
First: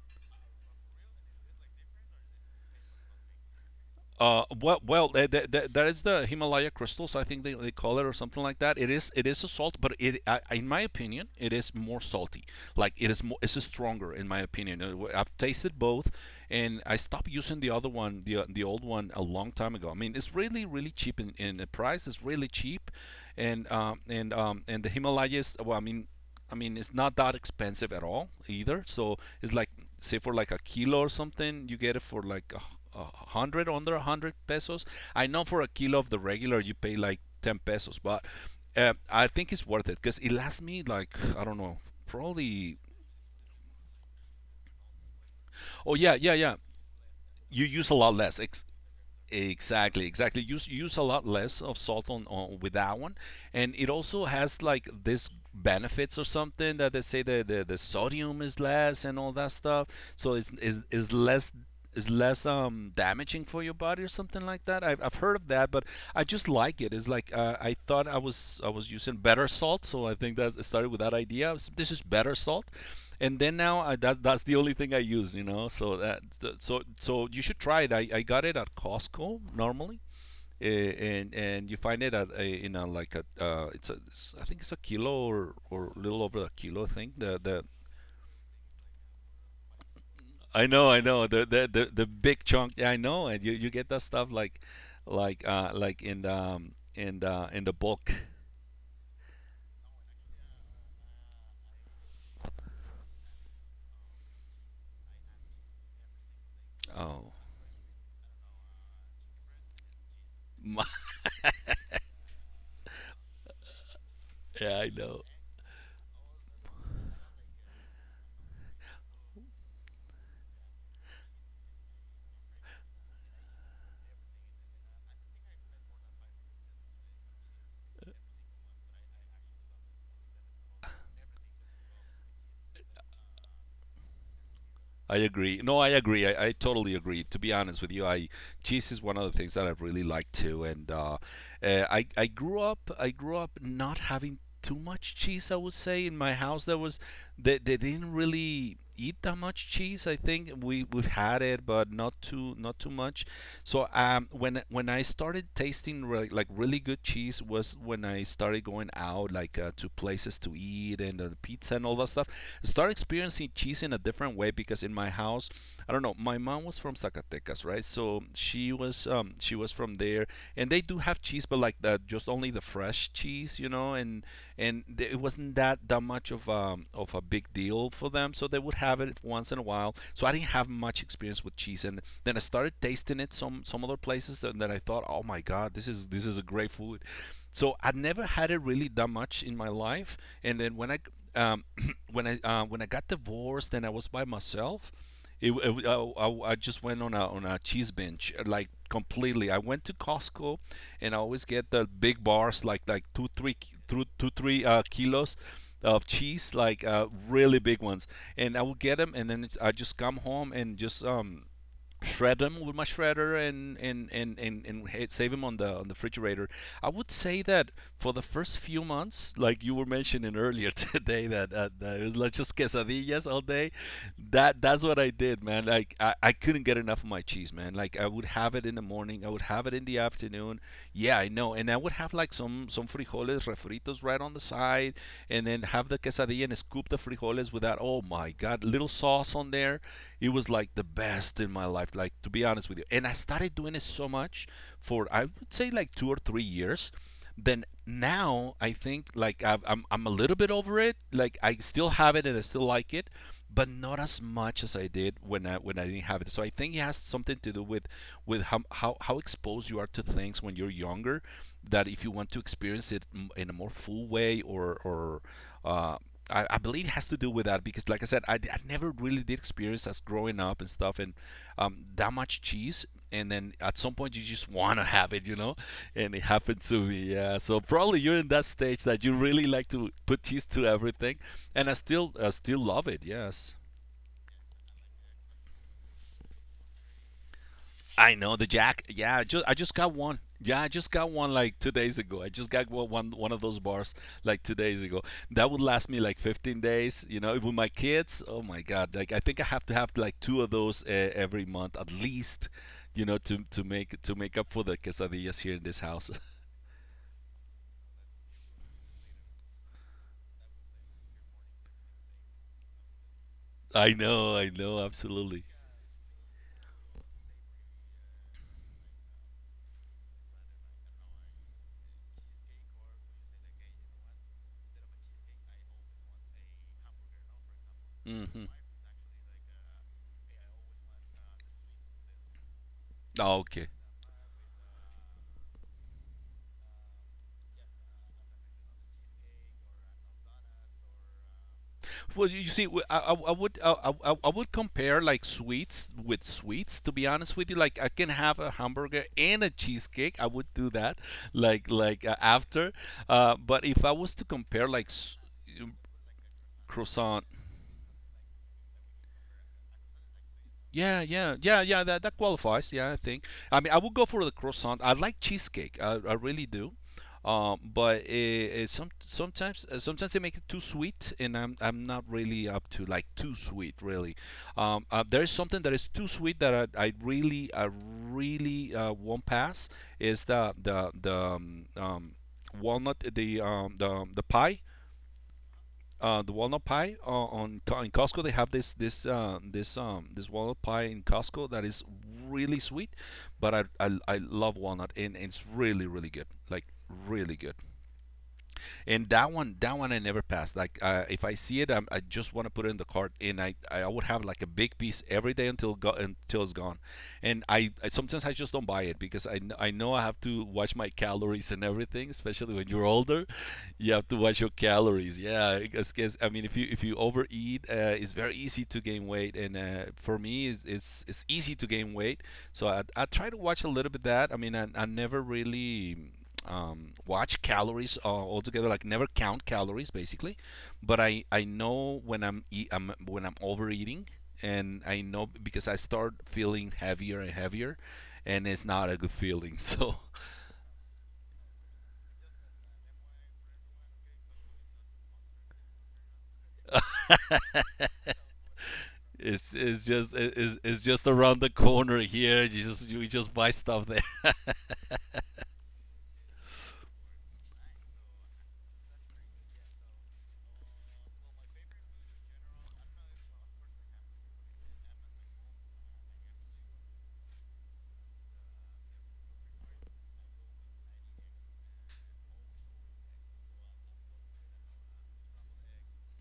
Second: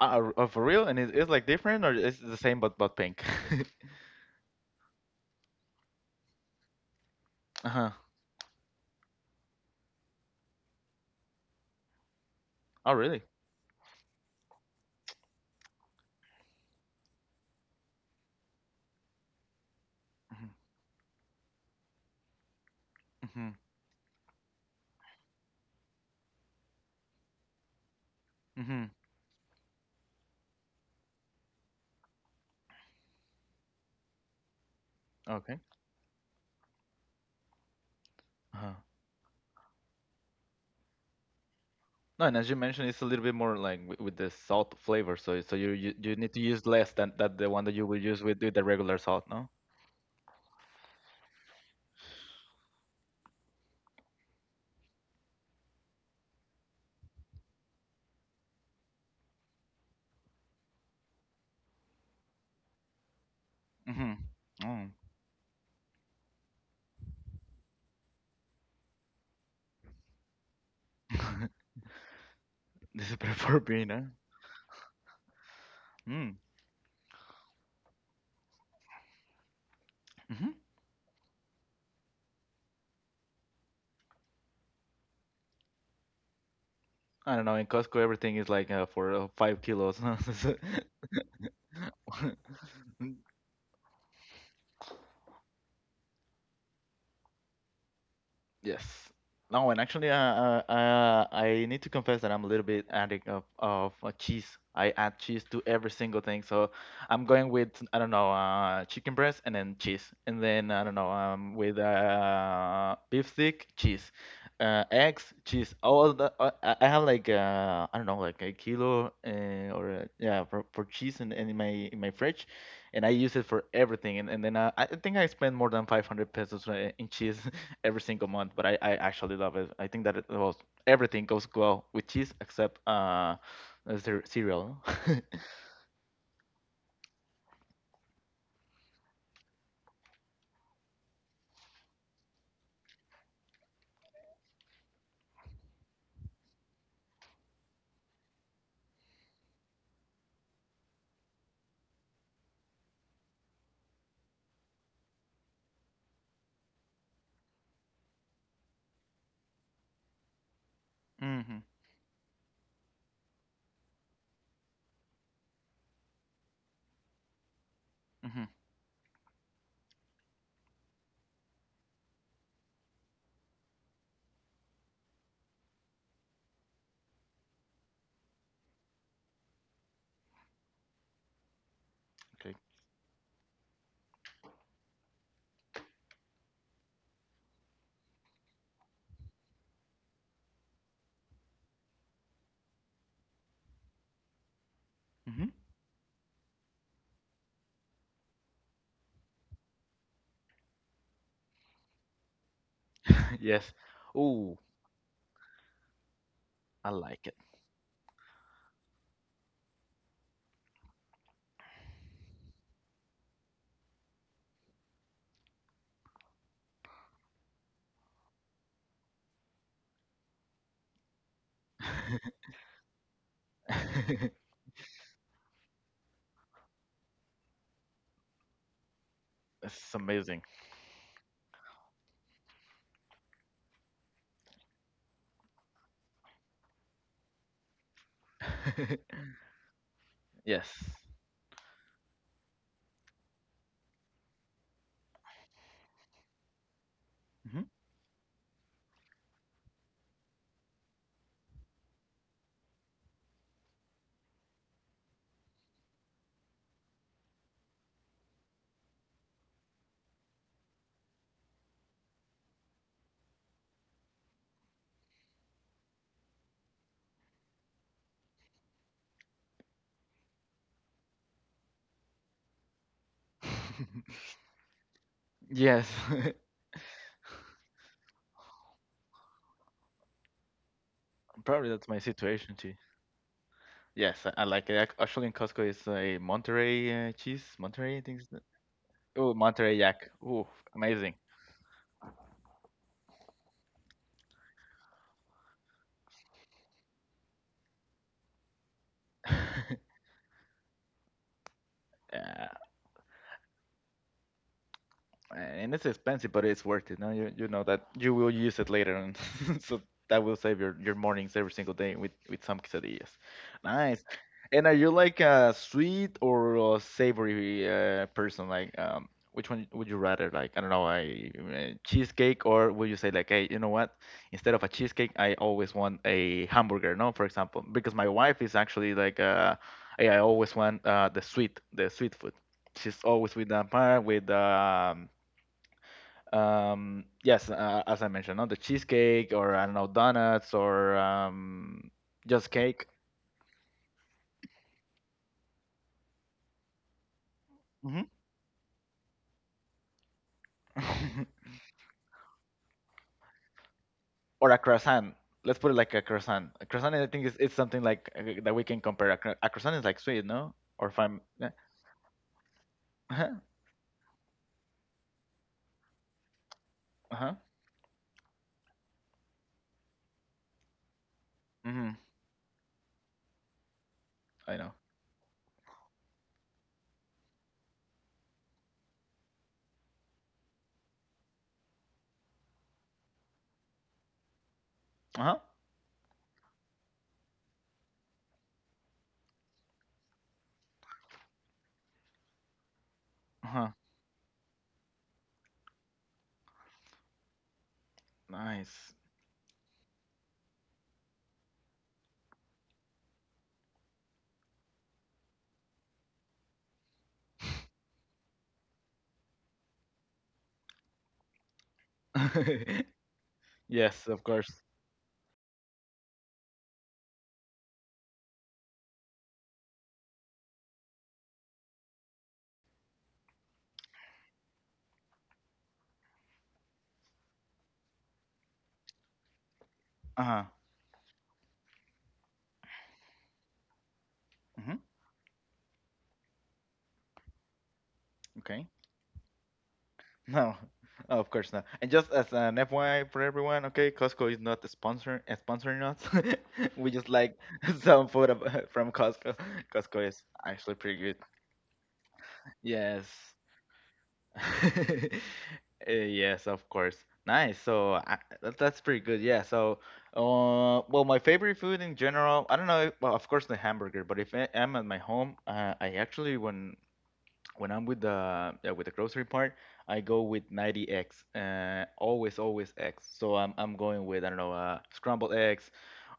[SPEAKER 1] for real, and it is like different or it's the same but pink.
[SPEAKER 2] Well, that is the Himalaya crystals. I think they
[SPEAKER 1] Uh-huh.
[SPEAKER 2] call it or something like that. It is a salt, but in my opinion it is more salty.
[SPEAKER 1] Oh,
[SPEAKER 2] Like it is
[SPEAKER 1] really?
[SPEAKER 2] more it's stronger in my opinion. I've tasted both, and I stopped using the other one, the old one, a long time ago. I mean, it's really cheap in the price. It's really cheap,
[SPEAKER 1] Mm-hmm.
[SPEAKER 2] and the Himalayas. Well, I mean, it's not that expensive at all either.
[SPEAKER 1] Mm-hmm.
[SPEAKER 2] So it's like, say for like a kilo or something, you get it for like a hundred, under a hundred pesos. I know for
[SPEAKER 1] Okay.
[SPEAKER 2] a kilo of the regular, you pay like 10 pesos, but
[SPEAKER 1] Uh-huh.
[SPEAKER 2] I think it's worth it because it lasts me like, I don't know,
[SPEAKER 1] No, and as you
[SPEAKER 2] probably.
[SPEAKER 1] mentioned, it's a little bit more like with the salt flavor, so you,
[SPEAKER 2] Oh,
[SPEAKER 1] you
[SPEAKER 2] yeah,
[SPEAKER 1] you
[SPEAKER 2] yeah,
[SPEAKER 1] need to
[SPEAKER 2] yeah.
[SPEAKER 1] use less than that the
[SPEAKER 2] You
[SPEAKER 1] one that you
[SPEAKER 2] use a
[SPEAKER 1] will
[SPEAKER 2] lot
[SPEAKER 1] use
[SPEAKER 2] less.
[SPEAKER 1] with the regular salt, no?
[SPEAKER 2] Exactly, exactly. Use a lot less of salt on with that one, and it also has like this benefits or something that they say the sodium is less and all that stuff. So it's is less damaging for your body or
[SPEAKER 1] Mm-hmm.
[SPEAKER 2] something like that.
[SPEAKER 1] Oh.
[SPEAKER 2] I've heard of that, but I just like it. It's like I thought I was using better salt, so I think that it started with that idea. This is better salt,
[SPEAKER 1] This is better
[SPEAKER 2] and then
[SPEAKER 1] for being, huh?
[SPEAKER 2] that that's the only thing I use, you know.
[SPEAKER 1] Hmm.
[SPEAKER 2] So so you should try it. I got it at Costco normally,
[SPEAKER 1] Mm-hmm.
[SPEAKER 2] and you find it at a, in a like a it's I think it's a kilo or a little over a kilo thing.
[SPEAKER 1] I don't know.
[SPEAKER 2] The
[SPEAKER 1] In Costco, everything is like for 5 kilos. Huh?
[SPEAKER 2] I know the big chunk. Yeah, I
[SPEAKER 1] Mm,
[SPEAKER 2] know, and you get that stuff like in the in the in the bulk.
[SPEAKER 1] yes. No, and actually, I need to confess that I'm a little bit addict of cheese. I add cheese to every single thing. So I'm
[SPEAKER 2] Oh.
[SPEAKER 1] going with, I don't know, chicken breast and then cheese, and then I
[SPEAKER 2] My,
[SPEAKER 1] don't know, with beef stick, cheese,
[SPEAKER 2] yeah, I know.
[SPEAKER 1] eggs, cheese. All the I have like I don't know, like a kilo or yeah, for cheese in my fridge, and I use it for everything. And then I think I spend more than 500 pesos in cheese every single month, but I actually love it. I think that it well, everything goes well with cheese except the cereal. No?
[SPEAKER 2] I agree. No, I agree. I totally agree. To be honest with you, I cheese is one of the things that I really like too. And I grew up not having too much cheese. I would say in my house there was they didn't really eat that much cheese. I think we've had it, but not too much. So when I started tasting like really good cheese was when I started going out like to places to eat and
[SPEAKER 1] Mm-hmm.
[SPEAKER 2] pizza and all that stuff. Start experiencing cheese in a different way because in my house, I don't know, my mom was from Zacatecas, right? So
[SPEAKER 1] Mm-hmm.
[SPEAKER 2] she was from there, and they do have cheese, but like just only the fresh cheese, you know, and it wasn't that much of a big deal for them, so they would have it once in a while. So I didn't have much experience with cheese, and then I
[SPEAKER 1] Okay.
[SPEAKER 2] started tasting it some other places, and then I thought, oh my god, this is a great food. So I never had it really that much in my life, and then when I um, when I got divorced and I was by myself,
[SPEAKER 1] Mm-hmm.
[SPEAKER 2] I just went on a cheese binge, like completely. I went to Costco, and I always get the big bars like two three
[SPEAKER 1] Yes. Ooh,
[SPEAKER 2] kilos of cheese, like
[SPEAKER 1] I like it.
[SPEAKER 2] really big ones. And I will get them, and then I just come home and just shred them with my shredder and and save them on the refrigerator. I would say that for the first few months, like you were mentioning earlier today, that it was like just quesadillas all day. That's what I did, man. Like I couldn't get enough of my cheese, man. Like I would have it in the morning, I would have it in
[SPEAKER 1] It's
[SPEAKER 2] the
[SPEAKER 1] amazing.
[SPEAKER 2] afternoon. Yeah, I know, and I would have like some frijoles refritos right on the side, and then have the quesadilla and scoop the frijoles with that. Oh my God, little sauce on there. It was
[SPEAKER 1] Yes.
[SPEAKER 2] like the best in my life, like to be honest with you. And I started doing it so much for, I would say, like 2 or 3 years.
[SPEAKER 1] Hmm.
[SPEAKER 2] Then now I think I'm a little bit over it. Like I still have it and I still like it but not as much as I did when I didn't have it. So I think it has something to do with how exposed you are to things when you're younger. That if you want to experience it in a more full way, or uh, I believe it has to do with that because, like I said, I never really did experience as growing up and stuff, and that much cheese and then at some point you just want to have it, you know,
[SPEAKER 1] Yes,
[SPEAKER 2] and it happened to me, yeah, so probably you're in that stage that you really like to put cheese to everything,
[SPEAKER 1] probably
[SPEAKER 2] and
[SPEAKER 1] that's my
[SPEAKER 2] I
[SPEAKER 1] situation
[SPEAKER 2] still
[SPEAKER 1] too.
[SPEAKER 2] love it. Yes,
[SPEAKER 1] Yes, I like it. Actually, in Costco, it's a Monterey cheese. Monterey, I
[SPEAKER 2] I
[SPEAKER 1] think.
[SPEAKER 2] know the jack. Yeah,
[SPEAKER 1] Oh,
[SPEAKER 2] I
[SPEAKER 1] Monterey
[SPEAKER 2] just got
[SPEAKER 1] Yak.
[SPEAKER 2] one.
[SPEAKER 1] Oh,
[SPEAKER 2] Yeah, I just got
[SPEAKER 1] amazing.
[SPEAKER 2] one like 2 days ago, I just got one of those bars like 2 days ago. That would last me like 15 days, you know, with my kids. Oh my god, like I think I have to have like two of those every month at
[SPEAKER 1] Yeah.
[SPEAKER 2] least, you know, to make up for the
[SPEAKER 1] Eh,
[SPEAKER 2] quesadillas here in
[SPEAKER 1] and
[SPEAKER 2] this
[SPEAKER 1] it's
[SPEAKER 2] house.
[SPEAKER 1] expensive, but it's worth it. Now you know that you will use it later, and so that will save your mornings every single day with some quesadillas. Nice.
[SPEAKER 2] I
[SPEAKER 1] And are
[SPEAKER 2] know,
[SPEAKER 1] you like
[SPEAKER 2] absolutely.
[SPEAKER 1] a sweet or a savory person? Like, which one would you rather? Like, I don't know, a cheesecake, or would you say like, hey, you know what? Instead of a cheesecake, I always want a hamburger. No, for example, because my wife
[SPEAKER 2] Hmm.
[SPEAKER 1] is actually like, hey, I always want the sweet, the sweet, food. She's always
[SPEAKER 2] Oh,
[SPEAKER 1] with the
[SPEAKER 2] okay.
[SPEAKER 1] empire, with yes, as I mentioned, no, the cheesecake or I don't know donuts or
[SPEAKER 2] Well, you
[SPEAKER 1] just
[SPEAKER 2] see,
[SPEAKER 1] cake,
[SPEAKER 2] I would compare like sweets with sweets. To be honest with you, like I
[SPEAKER 1] hmm
[SPEAKER 2] can have a hamburger and a cheesecake. I would do that, after. But if I was to
[SPEAKER 1] or a
[SPEAKER 2] compare like
[SPEAKER 1] croissant. Let's put it
[SPEAKER 2] um,
[SPEAKER 1] like a croissant. A croissant, I
[SPEAKER 2] croissant.
[SPEAKER 1] think, is it's something like that we can compare. A croissant is like sweet, no? Or if
[SPEAKER 2] Yeah,
[SPEAKER 1] I'm
[SPEAKER 2] yeah,
[SPEAKER 1] yeah.
[SPEAKER 2] yeah, yeah. That that qualifies. Yeah, I think.
[SPEAKER 1] Uh-huh,
[SPEAKER 2] I mean, I would go for the croissant. I like cheesecake. I really do.
[SPEAKER 1] uh-huh,
[SPEAKER 2] But it sometimes sometimes they make it too sweet, and I'm
[SPEAKER 1] mm-hmm,
[SPEAKER 2] not really up to like too sweet really.
[SPEAKER 1] I know.
[SPEAKER 2] There is something that is too sweet that I really won't pass. Is the walnut the pie,
[SPEAKER 1] Uh-huh,
[SPEAKER 2] the walnut pie on in Costco. They have this walnut pie in Costco that is really sweet, but
[SPEAKER 1] uh-huh.
[SPEAKER 2] I love walnut, and it's really good, like really good,
[SPEAKER 1] Nice.
[SPEAKER 2] and that one, that one I never passed. Like if I see it, I just want to put it in the cart, and I would have like a big piece every day until it's gone, and I sometimes I just don't buy it because I know I have to watch my calories and everything, especially when you're older you
[SPEAKER 1] Yes,
[SPEAKER 2] have to
[SPEAKER 1] of
[SPEAKER 2] watch your
[SPEAKER 1] course.
[SPEAKER 2] calories, yeah, because I mean if you overeat, it's very easy to gain weight, and for me it's easy to gain weight. So I try to watch a little bit that. I never really watch calories altogether. Like never count calories basically,
[SPEAKER 1] Uh-huh.
[SPEAKER 2] but I know when I'm, eat, am when I'm overeating,
[SPEAKER 1] Mm-hmm.
[SPEAKER 2] and I know because I start feeling heavier and heavier, and
[SPEAKER 1] Okay.
[SPEAKER 2] it's not a good feeling. So
[SPEAKER 1] No, of course not. And just as an FYI for everyone, okay, Costco is not sponsoring us. We just like some food from Costco. Costco is actually
[SPEAKER 2] it's
[SPEAKER 1] pretty
[SPEAKER 2] just
[SPEAKER 1] good.
[SPEAKER 2] around the corner here. You
[SPEAKER 1] Yes.
[SPEAKER 2] just buy stuff there.
[SPEAKER 1] Yes, of course. Nice. So that's pretty good. Yeah. So, well, my favorite food in general, I don't know. Well, of course, the hamburger. But if I am at my home, I actually when I'm with the grocery part, I go with 90 eggs, always eggs. So I'm going with, I don't know, scrambled eggs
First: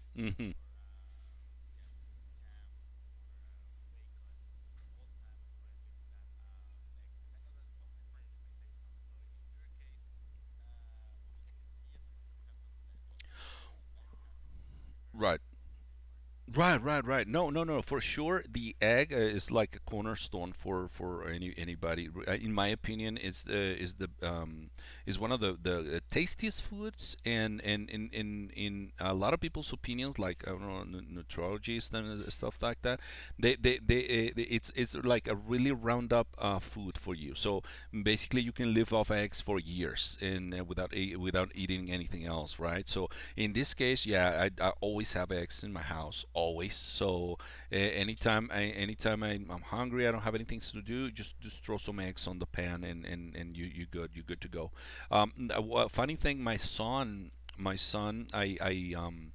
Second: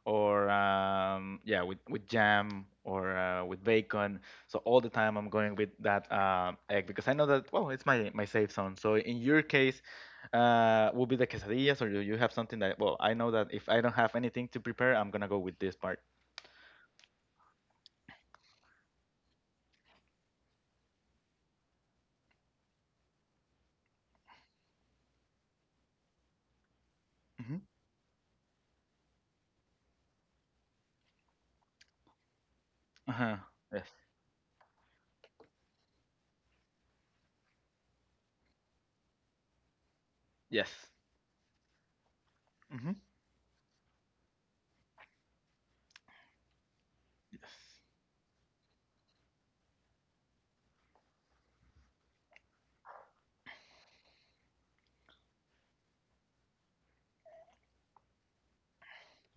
[SPEAKER 1] or
[SPEAKER 2] Mhm.
[SPEAKER 1] yeah, with jam or with bacon. So all the time I'm going with that egg because I know that, well, it's my safe zone. So in your case, will be the quesadillas or do you have something that, well, I know that if I don't have anything to prepare, I'm gonna go
[SPEAKER 2] Right.
[SPEAKER 1] with this part.
[SPEAKER 2] Right, right, right. No, no, no. For sure, the egg is like a cornerstone for anybody. In my opinion, it's is the is one of the tastiest foods,
[SPEAKER 1] Hmm.
[SPEAKER 2] and in a lot of people's opinions, like I don't know, nutrologists and stuff like that.
[SPEAKER 1] Uh huh.
[SPEAKER 2] They they,
[SPEAKER 1] Yes.
[SPEAKER 2] they, uh, they it's like a really round up food for you. So basically, you can live off eggs for years and,
[SPEAKER 1] Yes.
[SPEAKER 2] without without eating anything else, right?
[SPEAKER 1] Hmm.
[SPEAKER 2] So in this case, yeah, I always have eggs in my house, always. So
[SPEAKER 1] Yes.
[SPEAKER 2] anytime, anytime I'm hungry, I don't have anything to do. Just throw some eggs on the pan, and you you good to go. Funny thing, my son,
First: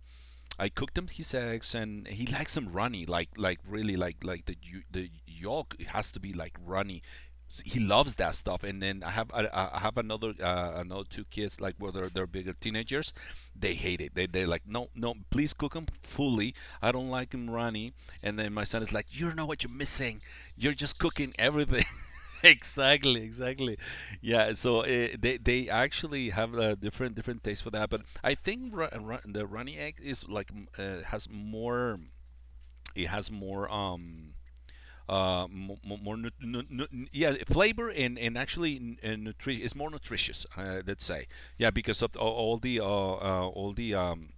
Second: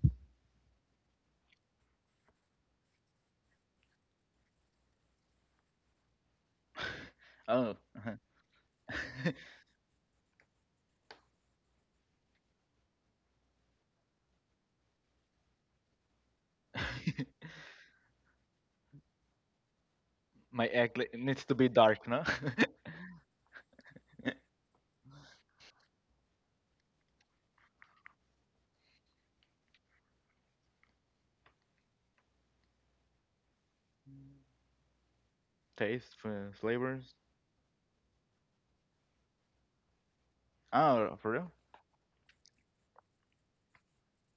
[SPEAKER 2] I cooked him his eggs, and he likes them runny, like really like the yolk has to be like runny. So
[SPEAKER 1] Oh.
[SPEAKER 2] he
[SPEAKER 1] Uh-huh.
[SPEAKER 2] loves that stuff, and then I have another another two kids, like, well, they're bigger teenagers, they hate it. They they're like, no, no, please cook them fully. I don't like them runny. And then my son is like, you don't know what you're missing.
[SPEAKER 1] My
[SPEAKER 2] You're
[SPEAKER 1] egg
[SPEAKER 2] just cooking
[SPEAKER 1] needs to be
[SPEAKER 2] everything.
[SPEAKER 1] dark, no?
[SPEAKER 2] Exactly, exactly. Yeah. So eh, they actually have a different taste for that. But I think the runny egg is like has more. It has more more,
[SPEAKER 1] Taste, flavors.
[SPEAKER 2] yeah, flavor, and actually it's more nutritious, let's
[SPEAKER 1] Ah,
[SPEAKER 2] say,
[SPEAKER 1] for real?
[SPEAKER 2] yeah, because of all the all the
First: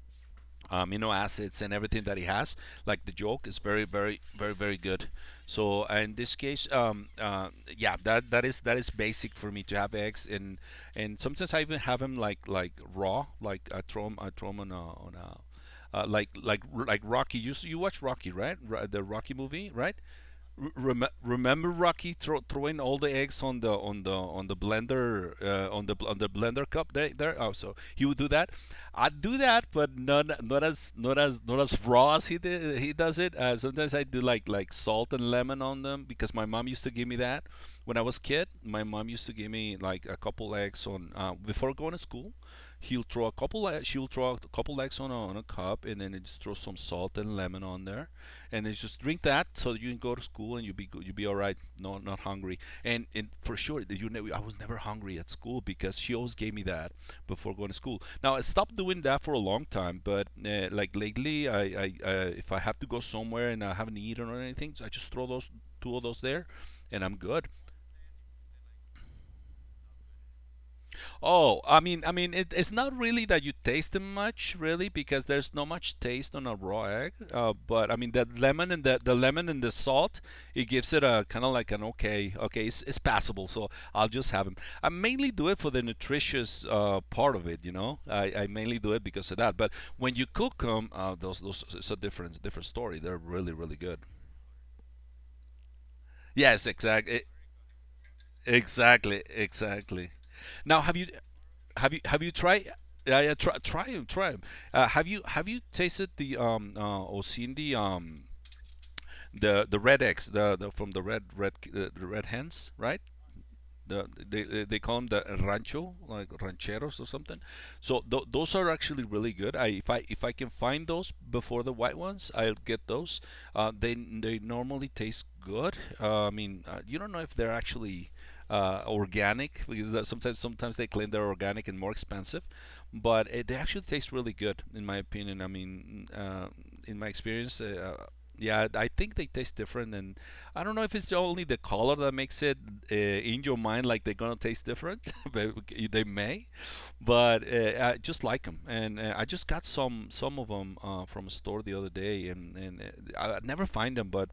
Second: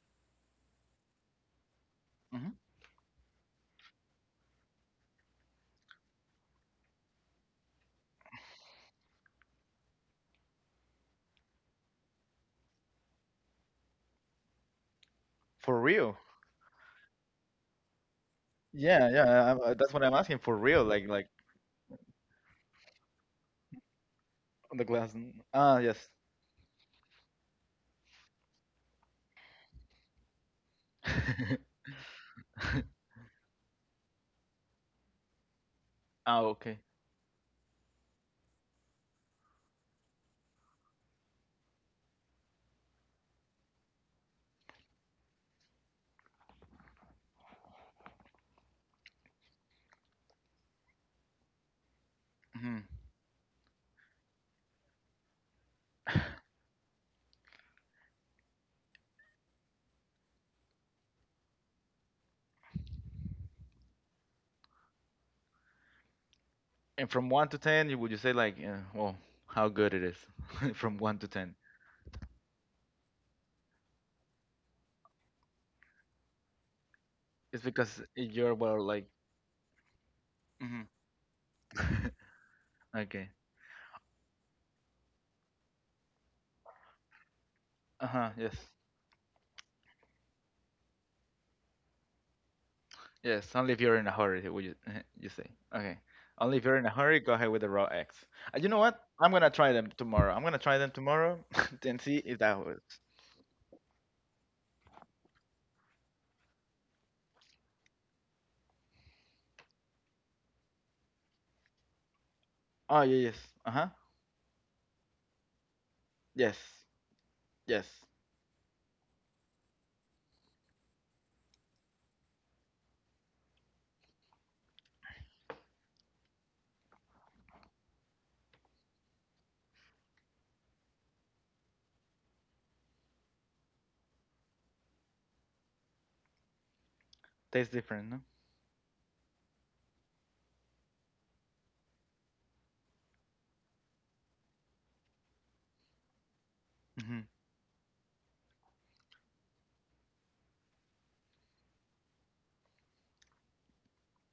[SPEAKER 2] amino acids and everything that it has.
[SPEAKER 1] Mhm.
[SPEAKER 2] Like the yolk is very, very, very, very good. So in this case, yeah, that is basic for me to have eggs, and sometimes I even have them like raw, like I throw 'em on a
[SPEAKER 1] For real?
[SPEAKER 2] like Rocky. You watch Rocky, right? The
[SPEAKER 1] Yeah, yeah.
[SPEAKER 2] Rocky
[SPEAKER 1] I,
[SPEAKER 2] movie,
[SPEAKER 1] I- that's
[SPEAKER 2] right?
[SPEAKER 1] what I'm asking. For real, like,
[SPEAKER 2] Remember Rocky throwing all the eggs on the on the on the
[SPEAKER 1] on the glass.
[SPEAKER 2] blender,
[SPEAKER 1] Ah, yes.
[SPEAKER 2] on the blender cup there there. Oh, so he would do that. I'd do that, but not not as raw as he does it. Sometimes I do like salt and lemon on them because
[SPEAKER 1] Ah,
[SPEAKER 2] my mom
[SPEAKER 1] okay.
[SPEAKER 2] used to give me that when I was kid. My mom used to give me like a couple eggs on, before going to school. He'll throw a couple e- She'll throw a couple eggs on a cup and then just throw some salt and lemon on there and then just drink that so that you can go to school and you'll be all right, no, not hungry,
[SPEAKER 1] Hmm.
[SPEAKER 2] and for sure that I was never hungry at school because she always gave me that before going to school. Now I stopped doing that for a long time, but like lately I if I have to go somewhere and I haven't eaten or anything, so I just throw those two of those there and
[SPEAKER 1] And
[SPEAKER 2] I'm
[SPEAKER 1] from
[SPEAKER 2] good.
[SPEAKER 1] one to ten, you would you say like, well, how good it is? From one to ten.
[SPEAKER 2] Oh, I mean, it, it's not really that you taste them much, really, because there's not much taste on a raw egg.
[SPEAKER 1] It's
[SPEAKER 2] But I
[SPEAKER 1] because
[SPEAKER 2] mean, that
[SPEAKER 1] you're,
[SPEAKER 2] lemon
[SPEAKER 1] well,
[SPEAKER 2] and the
[SPEAKER 1] like,
[SPEAKER 2] the lemon and the salt, it
[SPEAKER 1] Mhm.
[SPEAKER 2] gives it a kind of like an okay, okay, it's
[SPEAKER 1] Okay.
[SPEAKER 2] passable. So I'll just have them. I mainly do it for the nutritious part of it, you know.
[SPEAKER 1] Uh huh.
[SPEAKER 2] I
[SPEAKER 1] Yes.
[SPEAKER 2] mainly do it because of that. But when you cook them, those it's a different story. They're
[SPEAKER 1] Yes,
[SPEAKER 2] really
[SPEAKER 1] only
[SPEAKER 2] really
[SPEAKER 1] if you're
[SPEAKER 2] good.
[SPEAKER 1] in a hurry, would you you say? Okay, only
[SPEAKER 2] Yes,
[SPEAKER 1] if you're in a hurry,
[SPEAKER 2] exactly,
[SPEAKER 1] go ahead with the raw eggs. You know what?
[SPEAKER 2] exactly,
[SPEAKER 1] I'm gonna try them
[SPEAKER 2] exactly.
[SPEAKER 1] tomorrow. I'm gonna try
[SPEAKER 2] Now,
[SPEAKER 1] them
[SPEAKER 2] have you?
[SPEAKER 1] tomorrow and see
[SPEAKER 2] Have you
[SPEAKER 1] if that
[SPEAKER 2] tried?
[SPEAKER 1] works.
[SPEAKER 2] Yeah, yeah, try 'em, try 'em. Have you tasted the or seen the red eggs, the from the red red the red hens,
[SPEAKER 1] Oh
[SPEAKER 2] right?
[SPEAKER 1] yeah, yes. Uh huh.
[SPEAKER 2] The, they, call them the rancho, like
[SPEAKER 1] Yes,
[SPEAKER 2] rancheros or something.
[SPEAKER 1] yes.
[SPEAKER 2] So those are actually really good. I If I if I can find those before the white ones, I'll get those. They normally taste good. I mean, you don't know if they're actually organic, because sometimes they claim they're organic and more expensive, but it, they actually taste really good in my opinion. I mean, in my experience.
[SPEAKER 1] Tastes different, no?
[SPEAKER 2] Yeah, I think they taste different, and I don't know if it's only the color that makes it in your mind like they're gonna taste different. But they may,
[SPEAKER 1] Hmm.
[SPEAKER 2] but I just like them, and I just got some of them from a store the other day, and I never find them. But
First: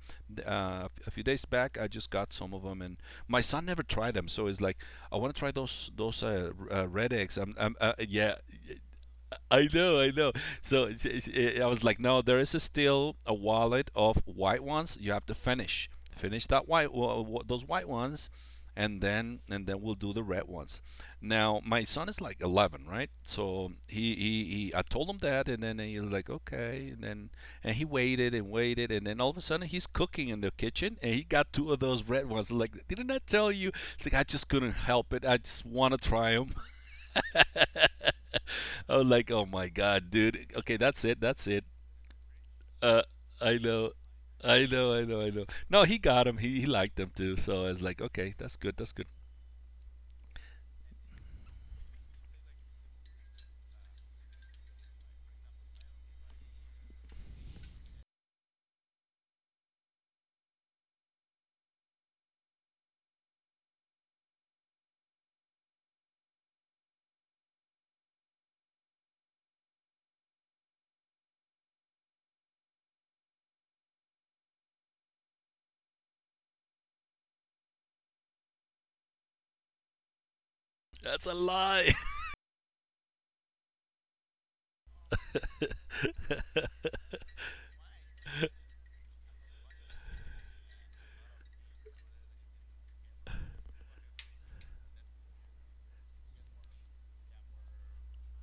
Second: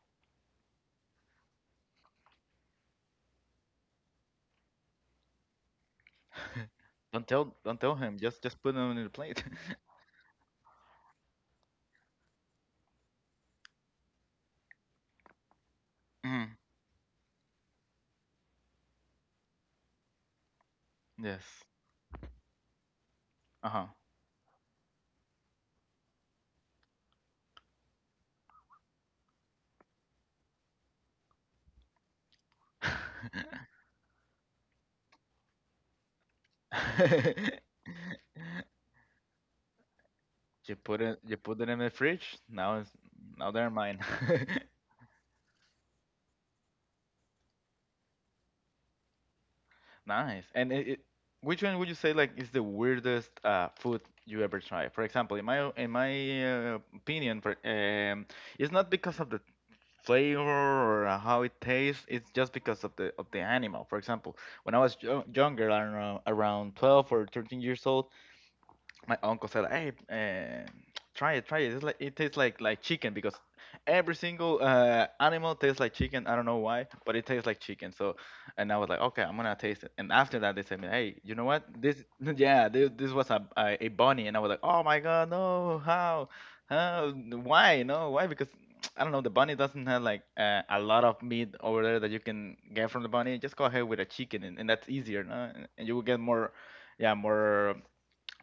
[SPEAKER 2] a few days back, I just got some of them, and my son never tried them, so it's like I want to try those red
[SPEAKER 1] Don't
[SPEAKER 2] eggs.
[SPEAKER 1] tell,
[SPEAKER 2] I'm
[SPEAKER 1] don't tell him.
[SPEAKER 2] yeah.
[SPEAKER 1] Just put them in the plate.
[SPEAKER 2] I know, I know. So it's, I was like, no, there is still a wallet of white ones. You have to finish, finish
[SPEAKER 1] Mhm.
[SPEAKER 2] that white, those white ones, and then we'll do the red ones. Now
[SPEAKER 1] Yes.
[SPEAKER 2] my son is like 11, right? So
[SPEAKER 1] Uh
[SPEAKER 2] he, I told him that, and then he was like, okay, and then and he waited and waited, and then all of a sudden he's cooking in the kitchen, and he got two of those red ones. Like, didn't I
[SPEAKER 1] huh.
[SPEAKER 2] tell you? It's like I just couldn't help it. I just want to try them. I was like, oh my god, dude. Okay,
[SPEAKER 1] you put
[SPEAKER 2] that's
[SPEAKER 1] it,
[SPEAKER 2] it.
[SPEAKER 1] you
[SPEAKER 2] That's
[SPEAKER 1] put
[SPEAKER 2] it.
[SPEAKER 1] it in the fridge. Now it's
[SPEAKER 2] Uh,
[SPEAKER 1] now
[SPEAKER 2] I
[SPEAKER 1] they're
[SPEAKER 2] know.
[SPEAKER 1] mine.
[SPEAKER 2] I know. No, he got him. He liked him too. So I was like, okay, that's good, that's good.
[SPEAKER 1] Nice. And which one would you say like is the weirdest food you ever tried? For example, in my opinion, it's not because of the flavor or how it tastes. It's just because of the animal. For example, when I was yo younger, I don't know, around 12 or 13 years old, my uncle said, "Hey, try it, try it. It's like, it tastes like chicken because every single animal tastes like chicken. I don't know why, but it tastes like chicken. So, and I was like, okay, I'm gonna taste it." And after that, they said, me, hey,
[SPEAKER 2] That's
[SPEAKER 1] you
[SPEAKER 2] a
[SPEAKER 1] know what?
[SPEAKER 2] lie.
[SPEAKER 1] This, yeah, this was a bunny, and I was like, oh my god, no, how, why, no, why? Because I don't know, the bunny doesn't have like a lot of meat over there that you can get from the bunny. Just go ahead with a chicken, and that's easier, no? And you will get more, yeah, more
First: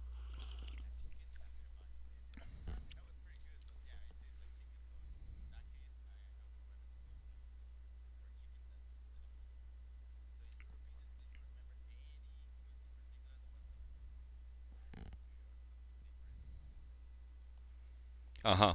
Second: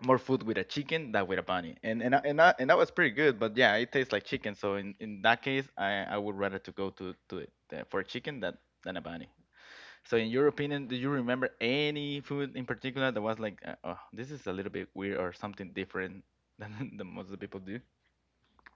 [SPEAKER 1] more food with a chicken than with a bunny, and that was pretty good. But yeah, it tastes like chicken. So in that case, I would rather to go to it for chicken than a bunny. So in your opinion, do you remember any food in particular that was like, oh, this is a little bit weird or something different than the most of the people do?
[SPEAKER 2] Uh huh.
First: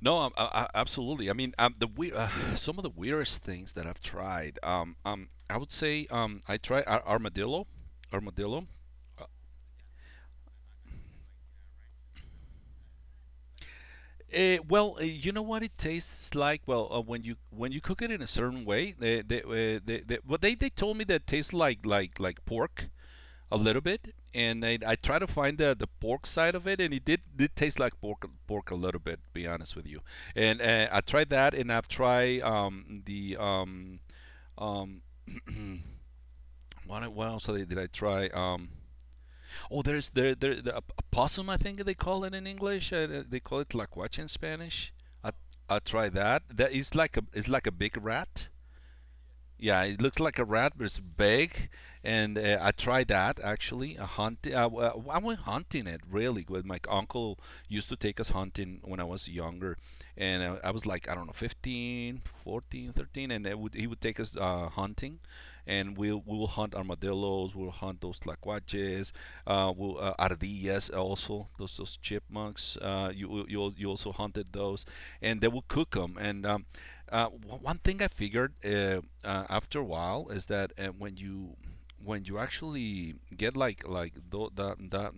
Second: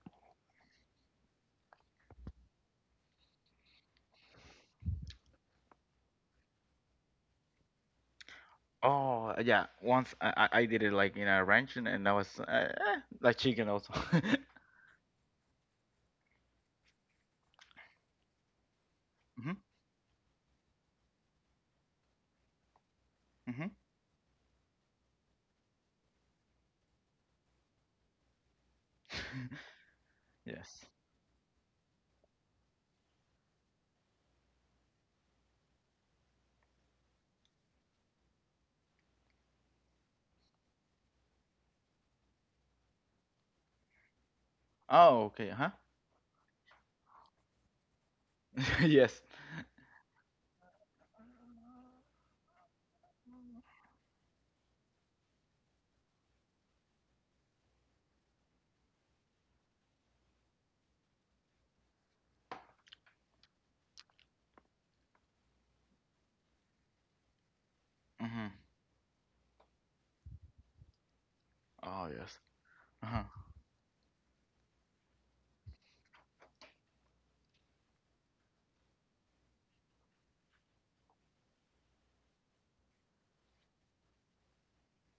[SPEAKER 2] No, I absolutely, I mean, some of the weirdest things that I've tried. I would say, I tried armadillo, armadillo.
[SPEAKER 1] Oh yeah, once I did it like in a ranch, and that was like chicken also.
[SPEAKER 2] Eh, well, eh, you know what it tastes like. Well, when you cook it in a certain way,
[SPEAKER 1] Hmm.
[SPEAKER 2] they told me that it tastes like pork a
[SPEAKER 1] Hmm.
[SPEAKER 2] little bit, and I try to find the pork side of it, and it did taste like pork a little bit. Be honest with you, and
[SPEAKER 1] Yes.
[SPEAKER 2] I tried that, and I've tried the um what else did I try? Oh, there's the opossum, I think they call it in English. They call it tlacuache in Spanish.
[SPEAKER 1] Oh,
[SPEAKER 2] I
[SPEAKER 1] okay. Huh.
[SPEAKER 2] I try that. That is like a it's like a big rat.
[SPEAKER 1] Yes.
[SPEAKER 2] Yeah, it looks like a rat, but it's big. And I tried that actually. A hunt. I went hunting it really good. My uncle used to take us hunting when I was younger, and I was like, I don't know, 15, 14, 13, and he would take us, hunting and we will hunt armadillos. We'll hunt those
[SPEAKER 1] Hmm.
[SPEAKER 2] tlacuaches, we'll, ardillas also. Those
[SPEAKER 1] Oh, yes.
[SPEAKER 2] chipmunks.
[SPEAKER 1] Uh huh.
[SPEAKER 2] You also hunted those, and they will cook them. And uh, one thing I figured, after a while, is that when you actually get like that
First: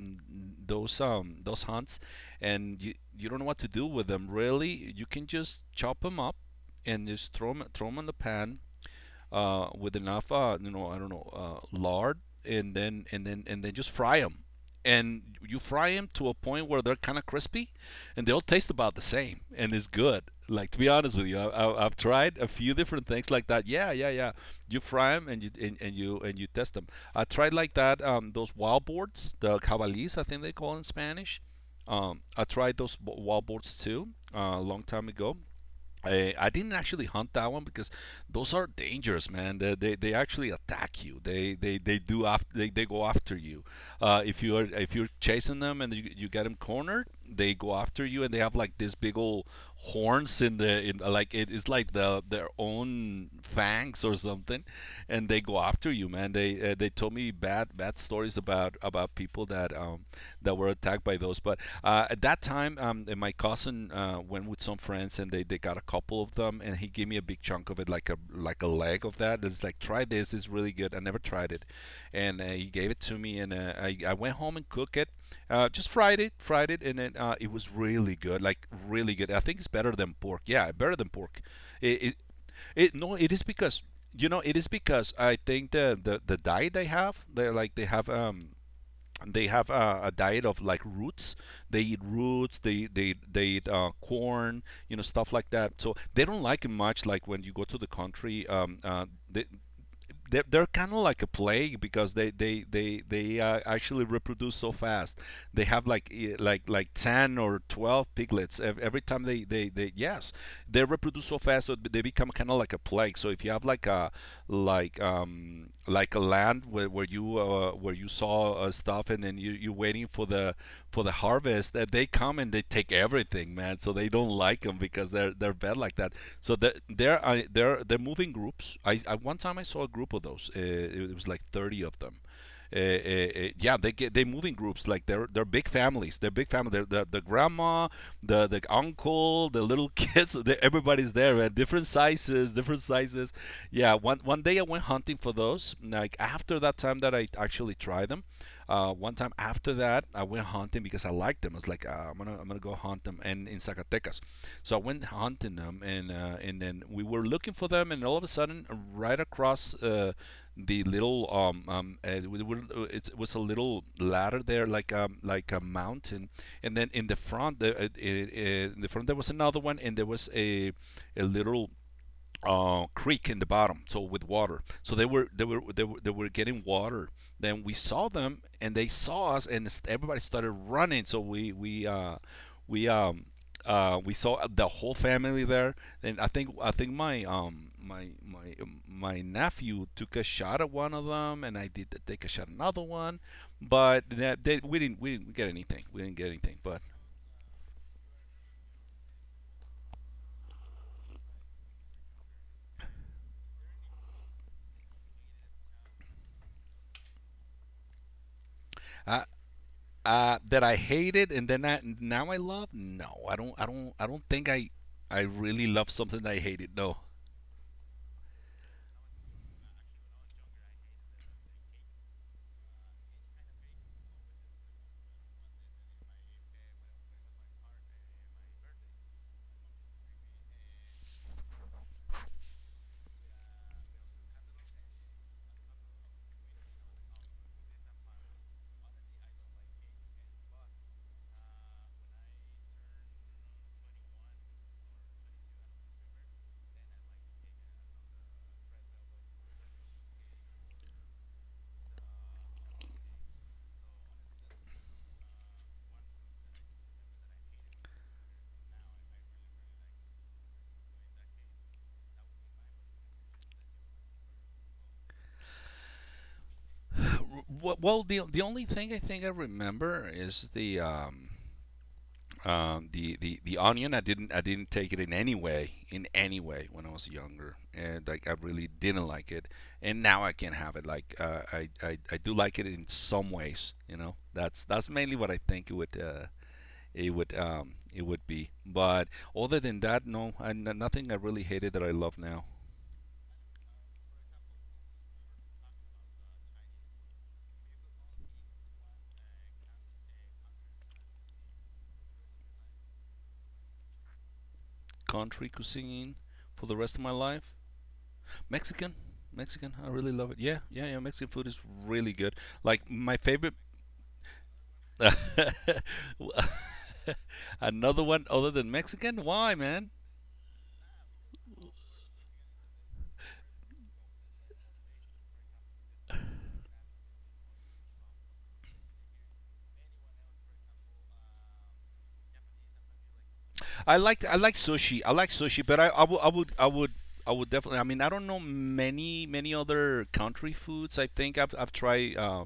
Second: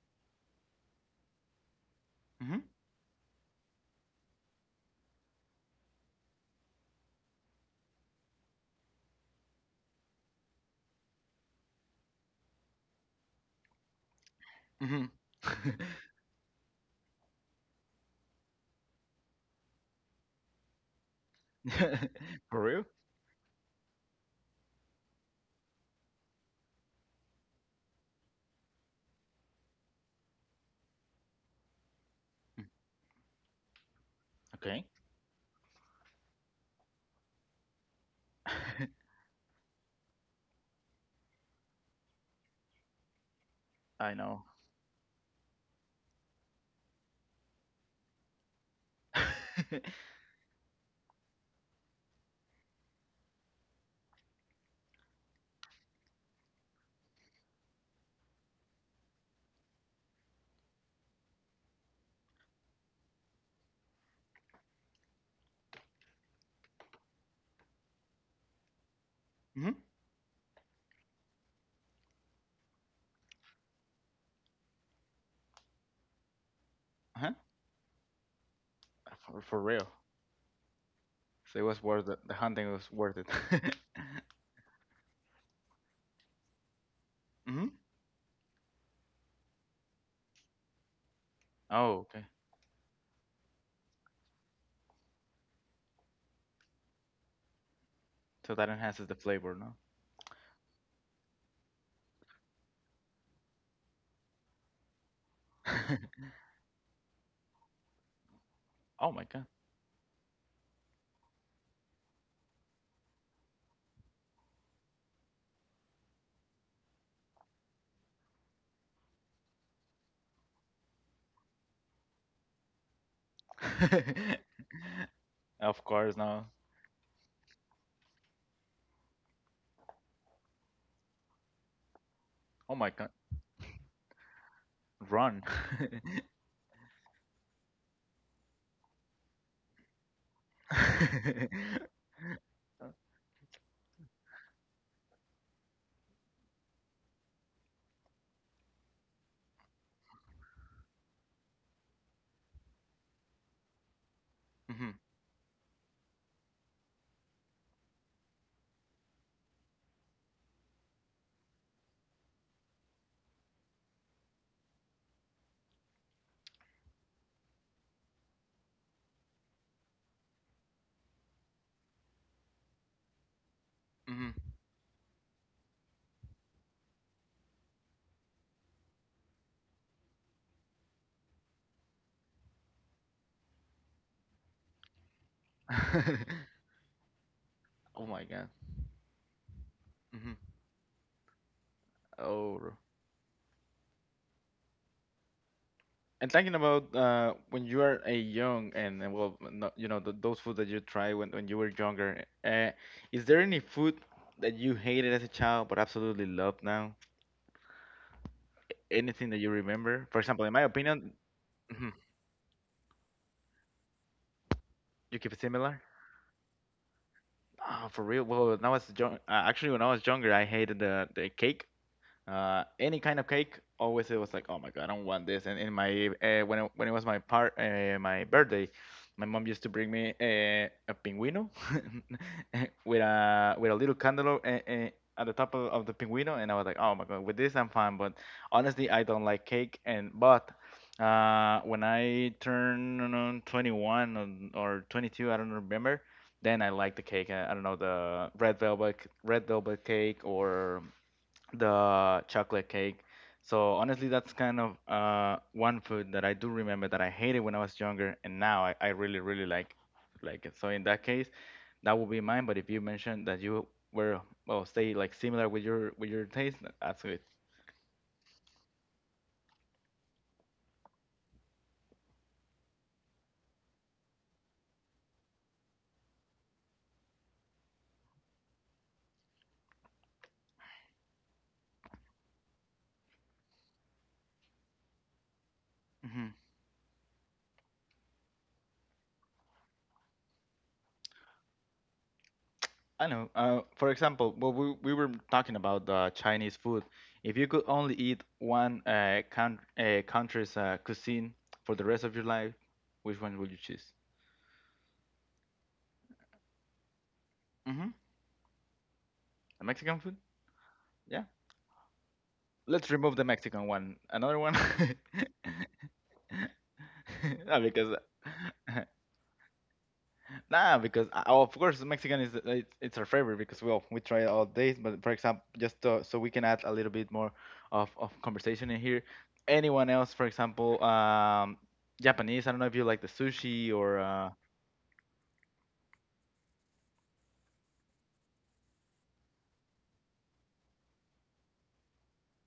[SPEAKER 2] those hunts, and you don't know what to do with them really, you can just chop them up and just throw them in the pan, with enough, you know, I don't know, lard, and then just fry them.
[SPEAKER 1] Mhm.
[SPEAKER 2] And you fry them to a point where they're kind of crispy, and they all taste about the same, and it's good. Like to be honest with you, I, I've tried a
[SPEAKER 1] For
[SPEAKER 2] few
[SPEAKER 1] real?
[SPEAKER 2] different things like that. Yeah, yeah, yeah. You fry them and you test them. I tried like that. Those wild boards, the cabalis, I think they call it in Spanish. I
[SPEAKER 1] Mm,
[SPEAKER 2] tried those wild boards too, a long
[SPEAKER 1] okay.
[SPEAKER 2] time ago. I didn't actually hunt that one because those are dangerous, man. They actually attack you. They do, they go after you.
[SPEAKER 1] I
[SPEAKER 2] If
[SPEAKER 1] know.
[SPEAKER 2] you are if you're chasing them and you get them cornered, they go after you, and they have like this big old horns in the in like it is like their own fangs or something, and they go after you, man. They, they told me bad stories about of people that, that were attacked by those. But at that time, my cousin, went with some friends, and they got a couple of them, and he gave me a big chunk of it, like a leg of that. It's like,
[SPEAKER 1] Hmm.
[SPEAKER 2] try this, it's really good. I never tried it, and he gave it to me, and I went home and cooked it. Just fried it, and then,
[SPEAKER 1] Uh-huh.
[SPEAKER 2] it was really good, like really good. I
[SPEAKER 1] For,
[SPEAKER 2] think
[SPEAKER 1] for
[SPEAKER 2] it's better
[SPEAKER 1] real.
[SPEAKER 2] than pork. Yeah, better than pork.
[SPEAKER 1] So it was
[SPEAKER 2] It,
[SPEAKER 1] worth
[SPEAKER 2] it,
[SPEAKER 1] it. The hunting was
[SPEAKER 2] it, no,
[SPEAKER 1] worth it.
[SPEAKER 2] it is because, you know, it is because I think the diet they have, they're like
[SPEAKER 1] Hmm.
[SPEAKER 2] they have a diet of like roots. They eat
[SPEAKER 1] Oh, okay.
[SPEAKER 2] roots. They eat, corn. You know, stuff like that. So they don't like it much. Like when you go to the country,
[SPEAKER 1] So that enhances the flavor, no?
[SPEAKER 2] they're kind of like a plague because they actually reproduce so fast. They have like 10 or 12 piglets every
[SPEAKER 1] Oh
[SPEAKER 2] time
[SPEAKER 1] my
[SPEAKER 2] they
[SPEAKER 1] god.
[SPEAKER 2] they, they yes, they reproduce so fast. So they become kind of like a plague. So if you have like a like like a land where, where you saw stuff, and then you you're waiting for the harvest, that they come and they take everything, man. So they don't like them because they're bad
[SPEAKER 1] Of
[SPEAKER 2] like that.
[SPEAKER 1] course, no.
[SPEAKER 2] So they're moving groups. I One time I saw a group of those. It was like 30 of them.
[SPEAKER 1] Oh my god.
[SPEAKER 2] Yeah, they move in groups. Like they're
[SPEAKER 1] Run.
[SPEAKER 2] they're big families. They're big family. The grandma, the uncle, the little kids, everybody's there. Right? Different sizes, different sizes. Yeah. One day I went hunting for those. Like after that time that I actually tried them. One time after that, I went hunting because I liked them. I was like, I'm gonna go hunt them. And in Zacatecas, so I
[SPEAKER 1] Hmm.
[SPEAKER 2] went hunting them, and then we were looking for them, and all of a sudden, right across the little uh, it was a little ladder there, like a mountain, and then in the front, in the front there was another one, and there was a little creek in the bottom, so with
[SPEAKER 1] Hmm.
[SPEAKER 2] water. So they were getting water. Then we saw them, and they saw us, and everybody started running. So we um we saw the whole family there, and I think I think
[SPEAKER 1] Oh my god.
[SPEAKER 2] my nephew took a
[SPEAKER 1] Hmm.
[SPEAKER 2] shot at one of them, and I did take a shot at
[SPEAKER 1] Oh.
[SPEAKER 2] another one, but we didn't get anything. We didn't get
[SPEAKER 1] And talking
[SPEAKER 2] anything, but
[SPEAKER 1] about, when you are a young, and well, no, th those food that you try when, you were younger, is there any food that you hated as a child but absolutely love now?
[SPEAKER 2] I...
[SPEAKER 1] Anything that you remember? For example, in my
[SPEAKER 2] That I
[SPEAKER 1] opinion,
[SPEAKER 2] hated and then I
[SPEAKER 1] Mhm.
[SPEAKER 2] now I love? No, I don't. I don't. I don't think I...
[SPEAKER 1] You
[SPEAKER 2] I
[SPEAKER 1] keep it
[SPEAKER 2] really
[SPEAKER 1] similar.
[SPEAKER 2] love something that I hated. No.
[SPEAKER 1] Ah, for real? Well, when I was young, actually, when I was younger, I hated the cake. Any kind of cake. Always it was like, oh my god, I don't want this. And in my when it was my part, my birthday, my mom used to bring me a pinguino with a little candle at the top of the pinguino, and I was like, oh my god, with this I'm fine. But honestly, I don't like cake. And but when I turned 21 or 22, I don't remember. Then I like the cake. I don't know, the red velvet cake or the chocolate cake. So honestly, that's kind of one food that I do remember that I hated when I was younger, and now I really, really like it. So in that case, that would be mine. But if you mentioned that you were, well, stay like similar with your taste, that's good.
[SPEAKER 2] Well, the only thing I think I remember is the onion. I didn't take it in any way, in any way, when I was younger, and like I really didn't like it. And now I can have it. Like I do like it in some ways. You know, that's mainly what I think it would
[SPEAKER 1] Hmm.
[SPEAKER 2] it would be. But other than that, no, I... nothing I really hated that I love now.
[SPEAKER 1] I know. For example, well, we were talking about the Chinese food. If you could only eat one country's cuisine for the rest of your life, which one would you choose?
[SPEAKER 2] Country cuisine for the rest of my life.
[SPEAKER 1] Hmm.
[SPEAKER 2] Mexican.
[SPEAKER 1] The
[SPEAKER 2] Mexican, I
[SPEAKER 1] Mexican
[SPEAKER 2] really
[SPEAKER 1] food?
[SPEAKER 2] love it. Yeah, yeah, yeah.
[SPEAKER 1] Yeah.
[SPEAKER 2] Mexican food is really good.
[SPEAKER 1] Let's
[SPEAKER 2] Like
[SPEAKER 1] remove
[SPEAKER 2] my
[SPEAKER 1] the
[SPEAKER 2] favorite.
[SPEAKER 1] Mexican one. Another one. Nah, because
[SPEAKER 2] Another one other than Mexican? Why, man?
[SPEAKER 1] nah, because oh, of course Mexican is, it's our favorite because, well, we try it all days. But for example, just to, so we can add a little bit more of conversation in here. Anyone else, for example, Japanese. I don't know if you like the sushi or
[SPEAKER 2] I like sushi. I like sushi, but I would definitely. I mean, I don't know many many other country foods. I think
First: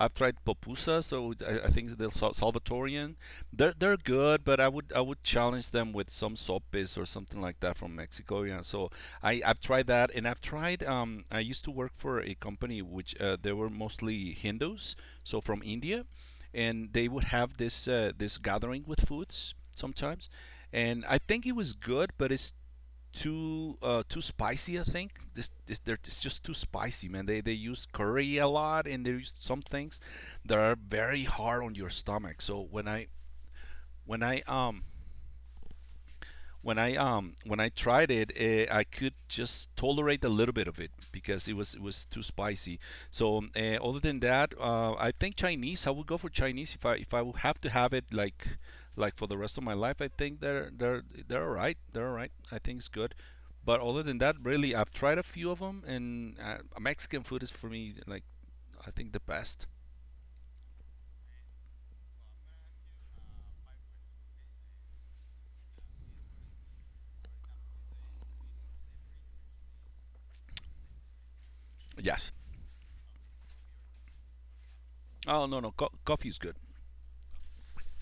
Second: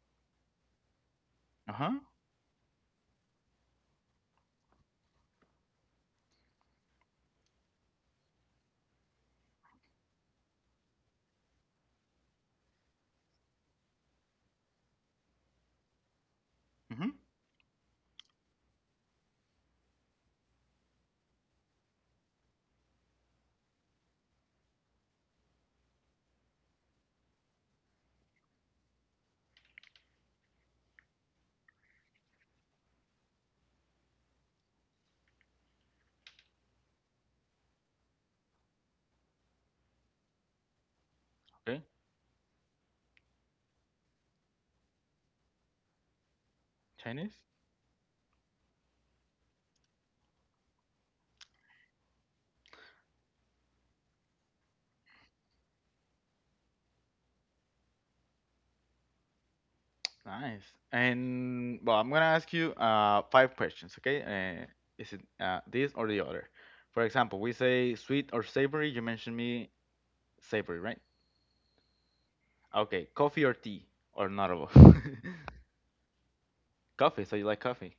[SPEAKER 2] I've tried pupusa, so I think
[SPEAKER 1] huh.
[SPEAKER 2] they're Salvatorian. They're good, but I would challenge them with some sopes or something like that from Mexico. Yeah, so I I've tried that, and I've tried... I used to work for a company which they were mostly Hindus, so from India, and they
[SPEAKER 1] Mm-hmm.
[SPEAKER 2] would have this this gathering with foods sometimes, and I think it was good, but it's too spicy. I think it's just too spicy, man. They use curry a lot, and they use some things that are very hard on your stomach. So when I um when I tried it, I could just tolerate a little bit of it because it
[SPEAKER 1] Okay,
[SPEAKER 2] was too spicy. So other than that, I think Chinese. I would go for Chinese if I would
[SPEAKER 1] Chinese.
[SPEAKER 2] have to have it like for the rest of my life. I think they're they're all right. They're all right. I think it's good. But other than that, really, I've tried a few of them, and Mexican food is for me like I think the best.
[SPEAKER 1] Nice. And, well, I'm gonna ask you five questions, okay? Uh, is it this or the other? For example, we say sweet or savory. You mentioned me savory, right?
[SPEAKER 2] Yes.
[SPEAKER 1] Okay, coffee or tea or not at all?
[SPEAKER 2] Oh no, coffee is good.
[SPEAKER 1] Coffee. So you like coffee?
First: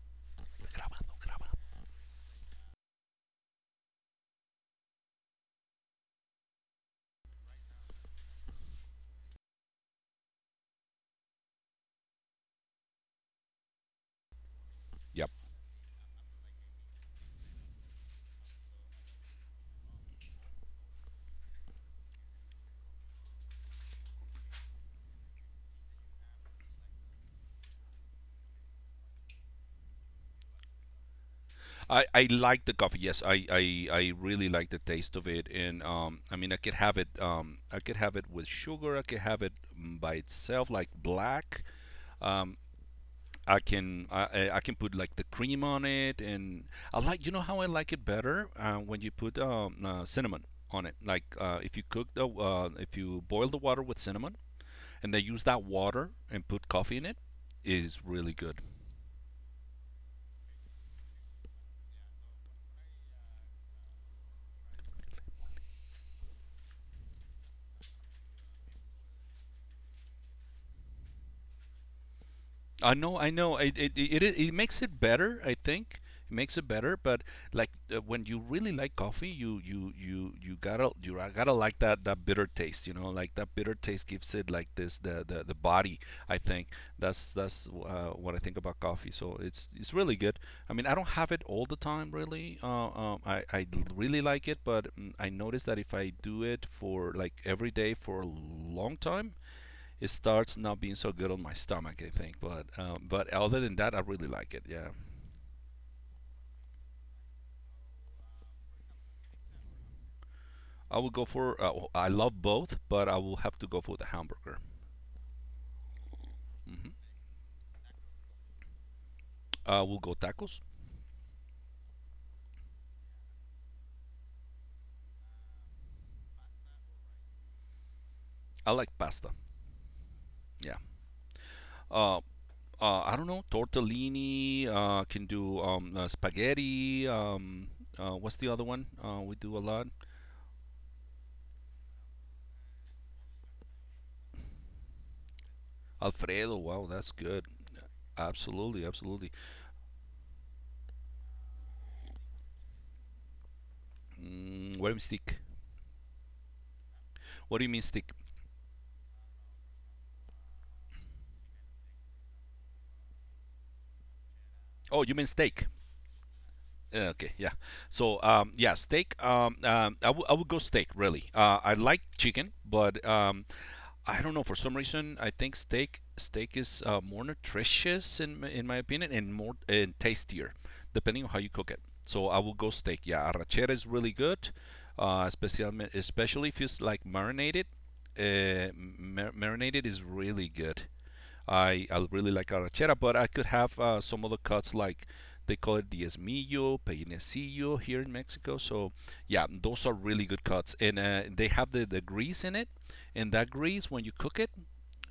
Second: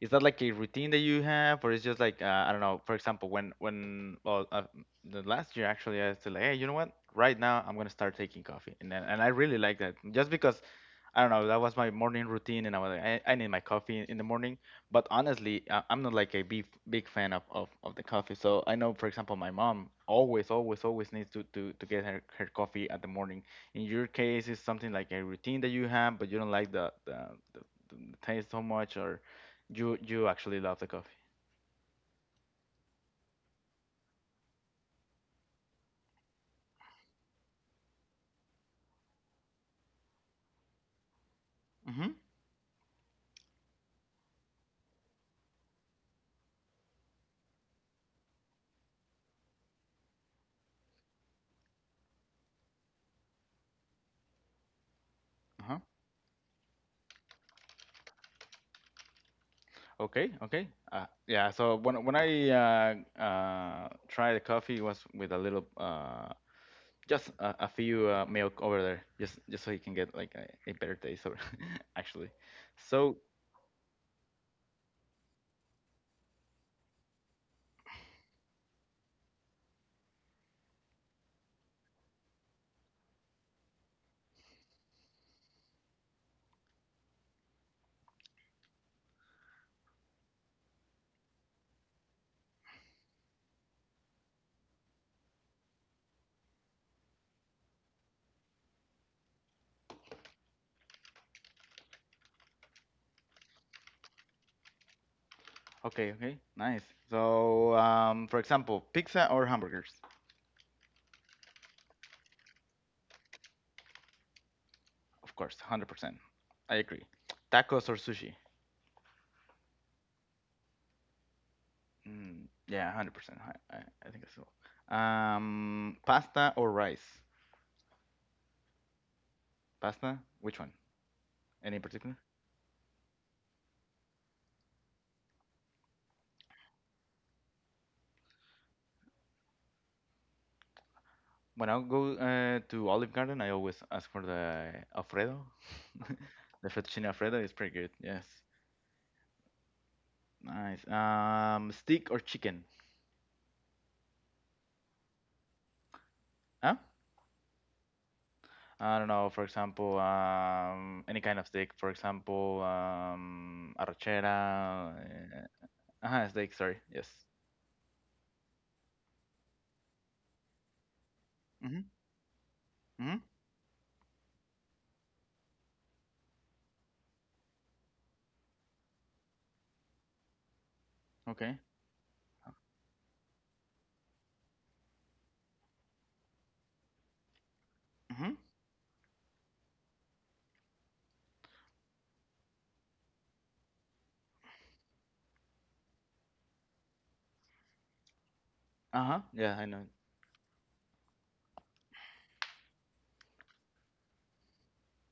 [SPEAKER 1] Is that like a routine that you have, or is just like I don't know? For example, when well, the last year actually, I said like, hey, you know what? Right now, I'm gonna start taking coffee, and then, and I really like that, just because I don't know that was my morning routine, and I was like, I need my coffee in the morning. But
[SPEAKER 2] Yep.
[SPEAKER 1] honestly, I'm not like a big fan of the coffee. So I know, for example, my mom always needs to get her coffee at the morning. In your case, it's something like a routine that you have, but you don't like the, the taste so much, or you actually love the coffee.
[SPEAKER 2] I like the coffee. Yes, I really like the taste of it, and I mean I could have it I could have it with sugar. I could have it, by itself, like black.
[SPEAKER 1] Mm-hmm.
[SPEAKER 2] Um, I can... I can put like the cream on it, and I like... You know how I like it better when you put cinnamon on it. Like if you cook the... if you boil the water with cinnamon, and they use that
[SPEAKER 1] Uh-huh.
[SPEAKER 2] water and put coffee in it, is really good.
[SPEAKER 1] Okay, okay. Yeah, so when I tried the coffee, it was with a little just a few milk over there, just so you can get like a better taste over actually.
[SPEAKER 2] I
[SPEAKER 1] So
[SPEAKER 2] know, I know. It makes it better. I think it makes it better. But like when you really like coffee, you gotta like that bitter taste. You know, like that bitter taste gives it like this the body. I think that's what I think about coffee. So it's really good. I mean, I don't have it all the time really. I really like it, but I notice that if I do it for like every day for a long time, it starts not being so good on my stomach, I think. But other than that, I really like it. Yeah,
[SPEAKER 1] okay, okay, nice. So for example, pizza or hamburgers,
[SPEAKER 2] I would go for... I love both, but I will have to go for the hamburger.
[SPEAKER 1] of course, 100%. I
[SPEAKER 2] Hmm.
[SPEAKER 1] agree. Tacos or sushi?
[SPEAKER 2] I will go tacos.
[SPEAKER 1] Mm, yeah, 100%. I think so. Pasta or rice?
[SPEAKER 2] I like pasta.
[SPEAKER 1] Pasta? Which one?
[SPEAKER 2] Yeah.
[SPEAKER 1] Any particular?
[SPEAKER 2] Uh, I don't know, tortellini. Can do spaghetti. What's the other one? We do a lot.
[SPEAKER 1] When I go to Olive Garden, I always ask for the Alfredo.
[SPEAKER 2] Alfredo.
[SPEAKER 1] The
[SPEAKER 2] Wow,
[SPEAKER 1] fettuccine
[SPEAKER 2] that's
[SPEAKER 1] Alfredo
[SPEAKER 2] good.
[SPEAKER 1] is pretty good. Yes.
[SPEAKER 2] Absolutely, absolutely.
[SPEAKER 1] Nice. Steak or chicken?
[SPEAKER 2] Mm, what do you mean steak?
[SPEAKER 1] Huh?
[SPEAKER 2] What do you mean steak?
[SPEAKER 1] I don't know. For example, any kind of steak. For example, arrachera.
[SPEAKER 2] Oh, you mean steak?
[SPEAKER 1] Steak. Sorry. Yes.
[SPEAKER 2] Yeah. Okay, yeah. So, yeah, steak. I would go steak really. I
[SPEAKER 1] Mhm.
[SPEAKER 2] like chicken, but
[SPEAKER 1] Mhm.
[SPEAKER 2] I don't know, for some reason I think steak is more nutritious in my in my opinion and more and tastier, depending on how you
[SPEAKER 1] Okay.
[SPEAKER 2] cook it. So I will go steak. Yeah, arrachera is really good, especially especially if it's like marinated.
[SPEAKER 1] Mhm.
[SPEAKER 2] Marinated is really good. I really like arachera, but I could have some other cuts like they call it diezmillo, peinecillo here in Mexico. So
[SPEAKER 1] Uh huh.
[SPEAKER 2] yeah,
[SPEAKER 1] Yeah, I know.
[SPEAKER 2] those are really good cuts, and they have the grease in it, and that grease when you cook it,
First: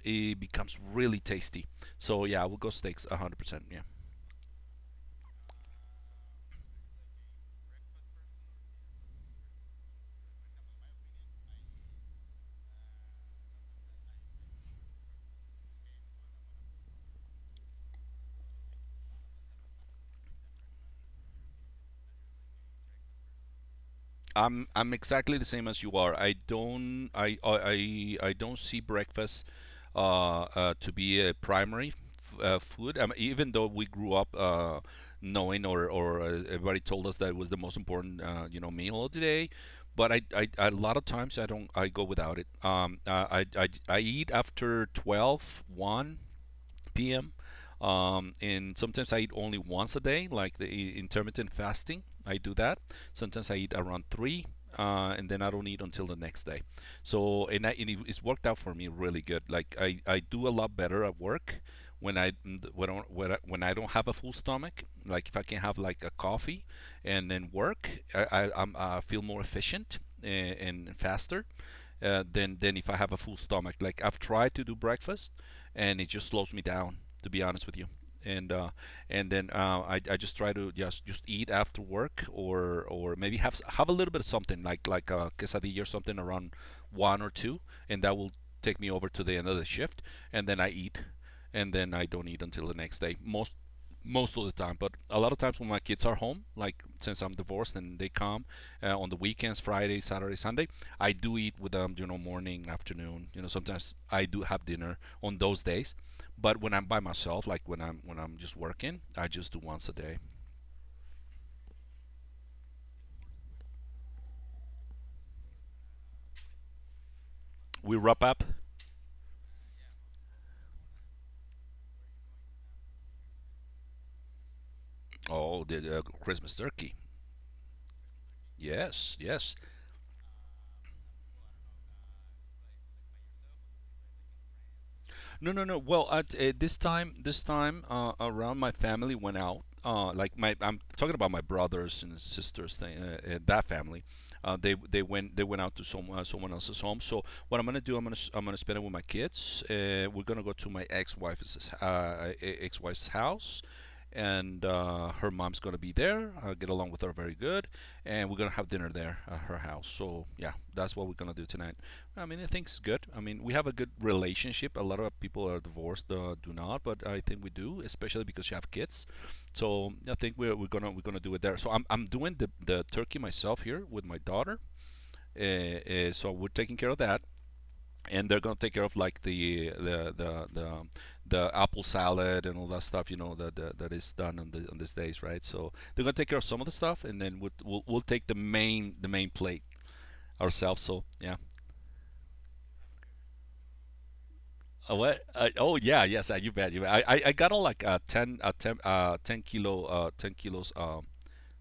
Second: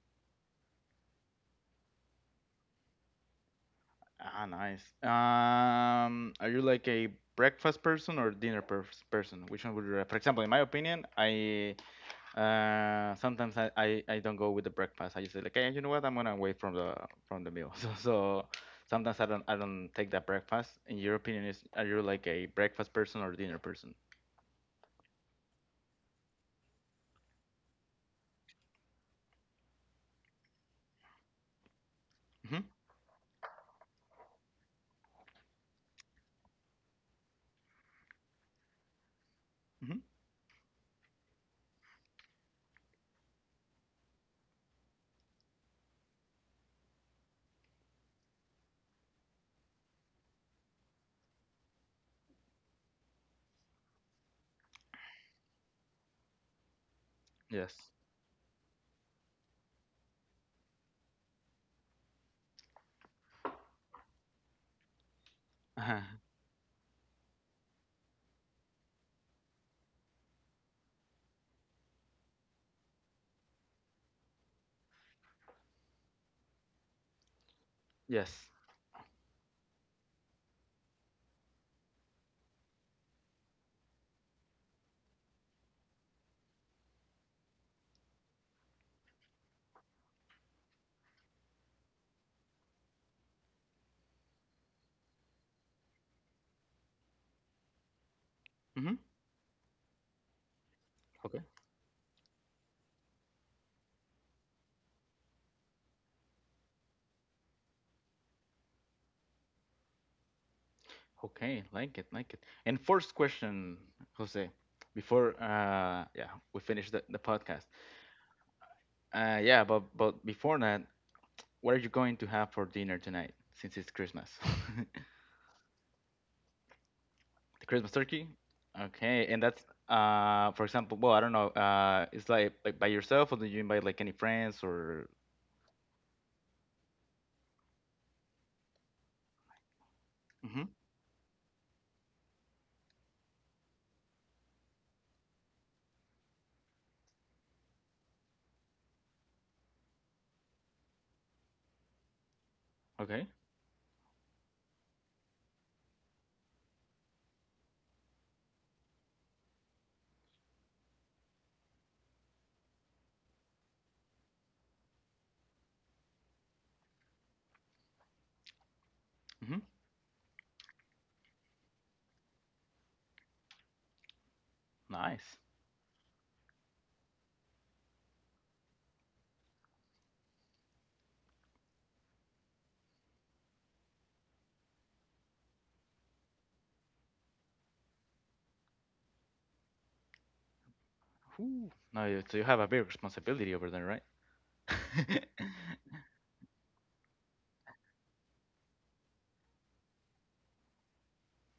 [SPEAKER 2] it becomes really tasty. So yeah, I will go steaks 100%. Yeah.
[SPEAKER 1] Ah, nice. Are you like a breakfast person or dinner person? Which one would you? For example, in my opinion, I sometimes I don't go with the breakfast. I just say like, hey, you know what? I'm gonna wait from the meal. So so sometimes I don't take that breakfast. In your opinion, is are you like a breakfast person or dinner person?
[SPEAKER 2] I'm exactly the same as you are. I don't see breakfast to be a primary
[SPEAKER 1] Mm-hmm.
[SPEAKER 2] food. Even though we grew up knowing or everybody told us that it was the most important you know meal of the day,
[SPEAKER 1] Mm-hmm.
[SPEAKER 2] but I a lot of times I go without it. I eat after 12, 1, p.m. And sometimes I eat only once a day, like the intermittent fasting. I do that. Sometimes I eat around three, and then I don't eat until the next day. So
[SPEAKER 1] Yes.
[SPEAKER 2] and it's worked out for me really good. Like I do a lot better at work when I when I don't have a full stomach. Like if I can have
[SPEAKER 1] Uh-huh.
[SPEAKER 2] like a coffee and then work, I'm... I feel more efficient and faster than if I have a full stomach. Like I've tried to do breakfast, and it just slows me down. To be honest with you,
[SPEAKER 1] Yes.
[SPEAKER 2] and uh, I just try to just eat after work, or maybe have have a little bit of something like a quesadilla or something around one or two, and that will take me over to the end of the shift, and then I eat, and then I don't eat until the next day. Most of the time. But a lot of times when my kids are home, like since I'm divorced and they come
[SPEAKER 1] Mm-hmm.
[SPEAKER 2] on the weekends, Friday, Saturday, Sunday, I do
[SPEAKER 1] Okay.
[SPEAKER 2] eat with them, you know, morning, afternoon. You know, sometimes I do have dinner on those days. But when I'm by myself, like when I'm just working, I just do once a day.
[SPEAKER 1] Okay, like it, like it. And first question, Jose, before yeah, we finish the podcast.
[SPEAKER 2] We wrap up.
[SPEAKER 1] Yeah, but before that, what are you going to have for dinner tonight since it's Christmas?
[SPEAKER 2] Oh, the Christmas turkey.
[SPEAKER 1] The Christmas turkey?
[SPEAKER 2] Yes,
[SPEAKER 1] Okay, and
[SPEAKER 2] yes.
[SPEAKER 1] that's for example, well, I don't know, it's like by yourself or do you invite like any friends or
[SPEAKER 2] No, no, no. Well, at this time around, my family went out.
[SPEAKER 1] Mhm.
[SPEAKER 2] I'm talking about my brothers and sisters thing. That family, they went out to someone else's home. So what I'm gonna do, I'm gonna spend it with my kids. We're gonna go to ex-wife's
[SPEAKER 1] Okay.
[SPEAKER 2] house. And her mom's gonna be there. I get along with her very good, and we're gonna have dinner there at her house. So yeah, that's what we're gonna do tonight. I mean, I think it's good. I mean, we have a good relationship. A lot of people are divorced, do not, but I think we do, especially because you have kids.
[SPEAKER 1] Mhm.
[SPEAKER 2] So I think we're gonna do it there. So I'm doing the turkey myself here with my daughter.
[SPEAKER 1] Nice.
[SPEAKER 2] So we're taking care of that, and they're gonna take care of like the apple salad and all that stuff. You know that is done on these days, right? So they're gonna take care of some of the stuff, and then we'll take the main plate ourselves. So yeah.
[SPEAKER 1] Ooh. Now you so you have a big responsibility over there, right?
[SPEAKER 2] What? Oh yeah, yes. You bet. You bet. I got a like 10 kilo 10 kilos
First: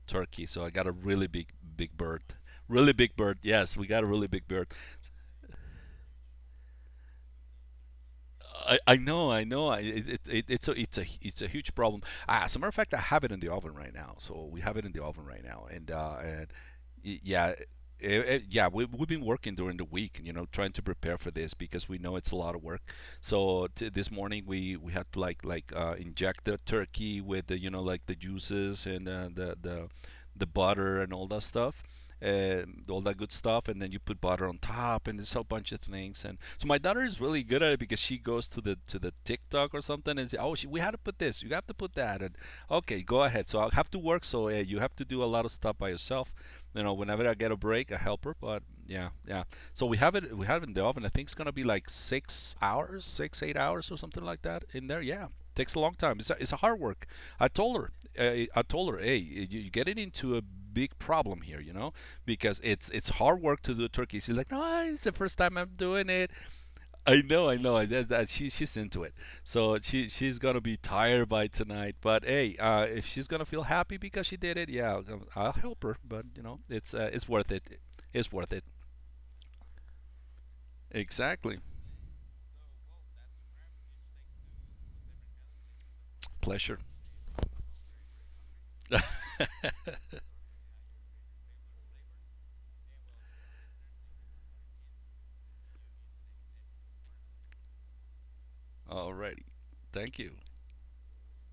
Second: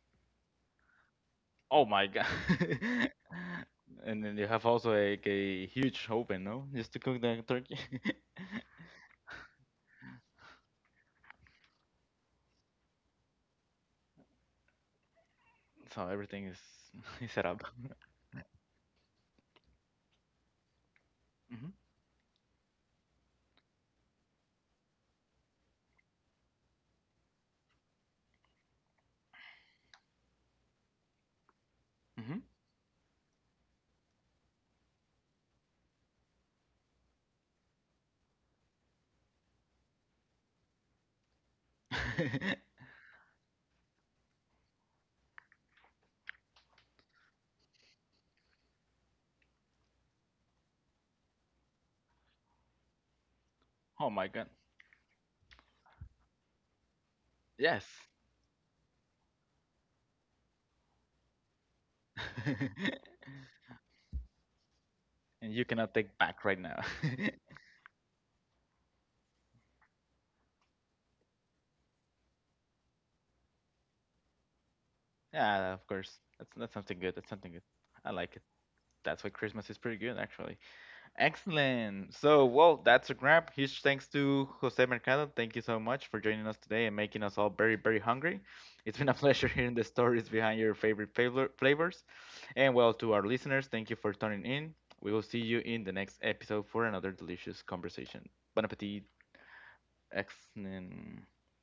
[SPEAKER 2] turkey. So I got a really big
[SPEAKER 1] Oh
[SPEAKER 2] big
[SPEAKER 1] my
[SPEAKER 2] bird.
[SPEAKER 1] god.
[SPEAKER 2] Really big bird. Yes, we got a
[SPEAKER 1] And
[SPEAKER 2] really
[SPEAKER 1] then
[SPEAKER 2] big
[SPEAKER 1] you have
[SPEAKER 2] bird.
[SPEAKER 1] also like a huge oven, no? Just to cook the turkey.
[SPEAKER 2] I know, I know. It's a it's a huge problem. Ah, as a matter of fact, I have it in the oven right now. So we have it in the oven right now, and
[SPEAKER 1] So
[SPEAKER 2] uh,
[SPEAKER 1] everything
[SPEAKER 2] and
[SPEAKER 1] is
[SPEAKER 2] y-
[SPEAKER 1] is set
[SPEAKER 2] yeah,
[SPEAKER 1] up.
[SPEAKER 2] yeah. We've been working during the week, you know, trying to prepare for this
[SPEAKER 1] Hmm.
[SPEAKER 2] because we know it's a lot of work. So this morning we had to inject the turkey with the you know like the juices and the the butter and all that stuff,
[SPEAKER 1] Hmm.
[SPEAKER 2] uh, all that good stuff, and then you put butter on top, and this whole bunch of things. And so my daughter is really good at it because she goes to the TikTok or something and say, "Oh, she, we had to put this. You have to put that." And okay, go ahead. So I have to work, so you have to do a lot of stuff by yourself. You know, whenever I get a break, I help her. But yeah, yeah. So we have it. We have it in the oven. I think it's gonna be like 6 hours, 6 8 hours or
[SPEAKER 1] Oh
[SPEAKER 2] something
[SPEAKER 1] my
[SPEAKER 2] like
[SPEAKER 1] god.
[SPEAKER 2] that in there. Yeah, takes a long time. It's a hard work. I told
[SPEAKER 1] Yes.
[SPEAKER 2] her. I told her, hey, you get it into a big problem here, you know, because it's hard work to do turkey. She's like, no, it's the first
[SPEAKER 1] And
[SPEAKER 2] time
[SPEAKER 1] you
[SPEAKER 2] I'm
[SPEAKER 1] cannot
[SPEAKER 2] doing
[SPEAKER 1] take
[SPEAKER 2] it.
[SPEAKER 1] back right now.
[SPEAKER 2] I know, I know. That she's into it, so she's gonna be tired by tonight. But hey, if she's gonna feel happy because she did it, yeah, I'll
[SPEAKER 1] Yeah,
[SPEAKER 2] help
[SPEAKER 1] of
[SPEAKER 2] her.
[SPEAKER 1] course.
[SPEAKER 2] But you know,
[SPEAKER 1] That's something good.
[SPEAKER 2] it's
[SPEAKER 1] That's
[SPEAKER 2] worth
[SPEAKER 1] something
[SPEAKER 2] it.
[SPEAKER 1] good. I
[SPEAKER 2] It's
[SPEAKER 1] like it.
[SPEAKER 2] worth it.
[SPEAKER 1] That's why Christmas is pretty good actually.
[SPEAKER 2] Exactly.
[SPEAKER 1] Excellent. So, well, that's a wrap. Huge thanks to Jose Mercado. Thank you so much for joining us
[SPEAKER 2] Pleasure.
[SPEAKER 1] today and making us all very, very hungry. It's been a pleasure hearing the stories behind your favorite flavors. And, well, to our listeners, thank you for tuning in. We will see you in the next episode for another delicious conversation. Bon appetit.
[SPEAKER 2] Alrighty. Thank you.
[SPEAKER 1] Excellent.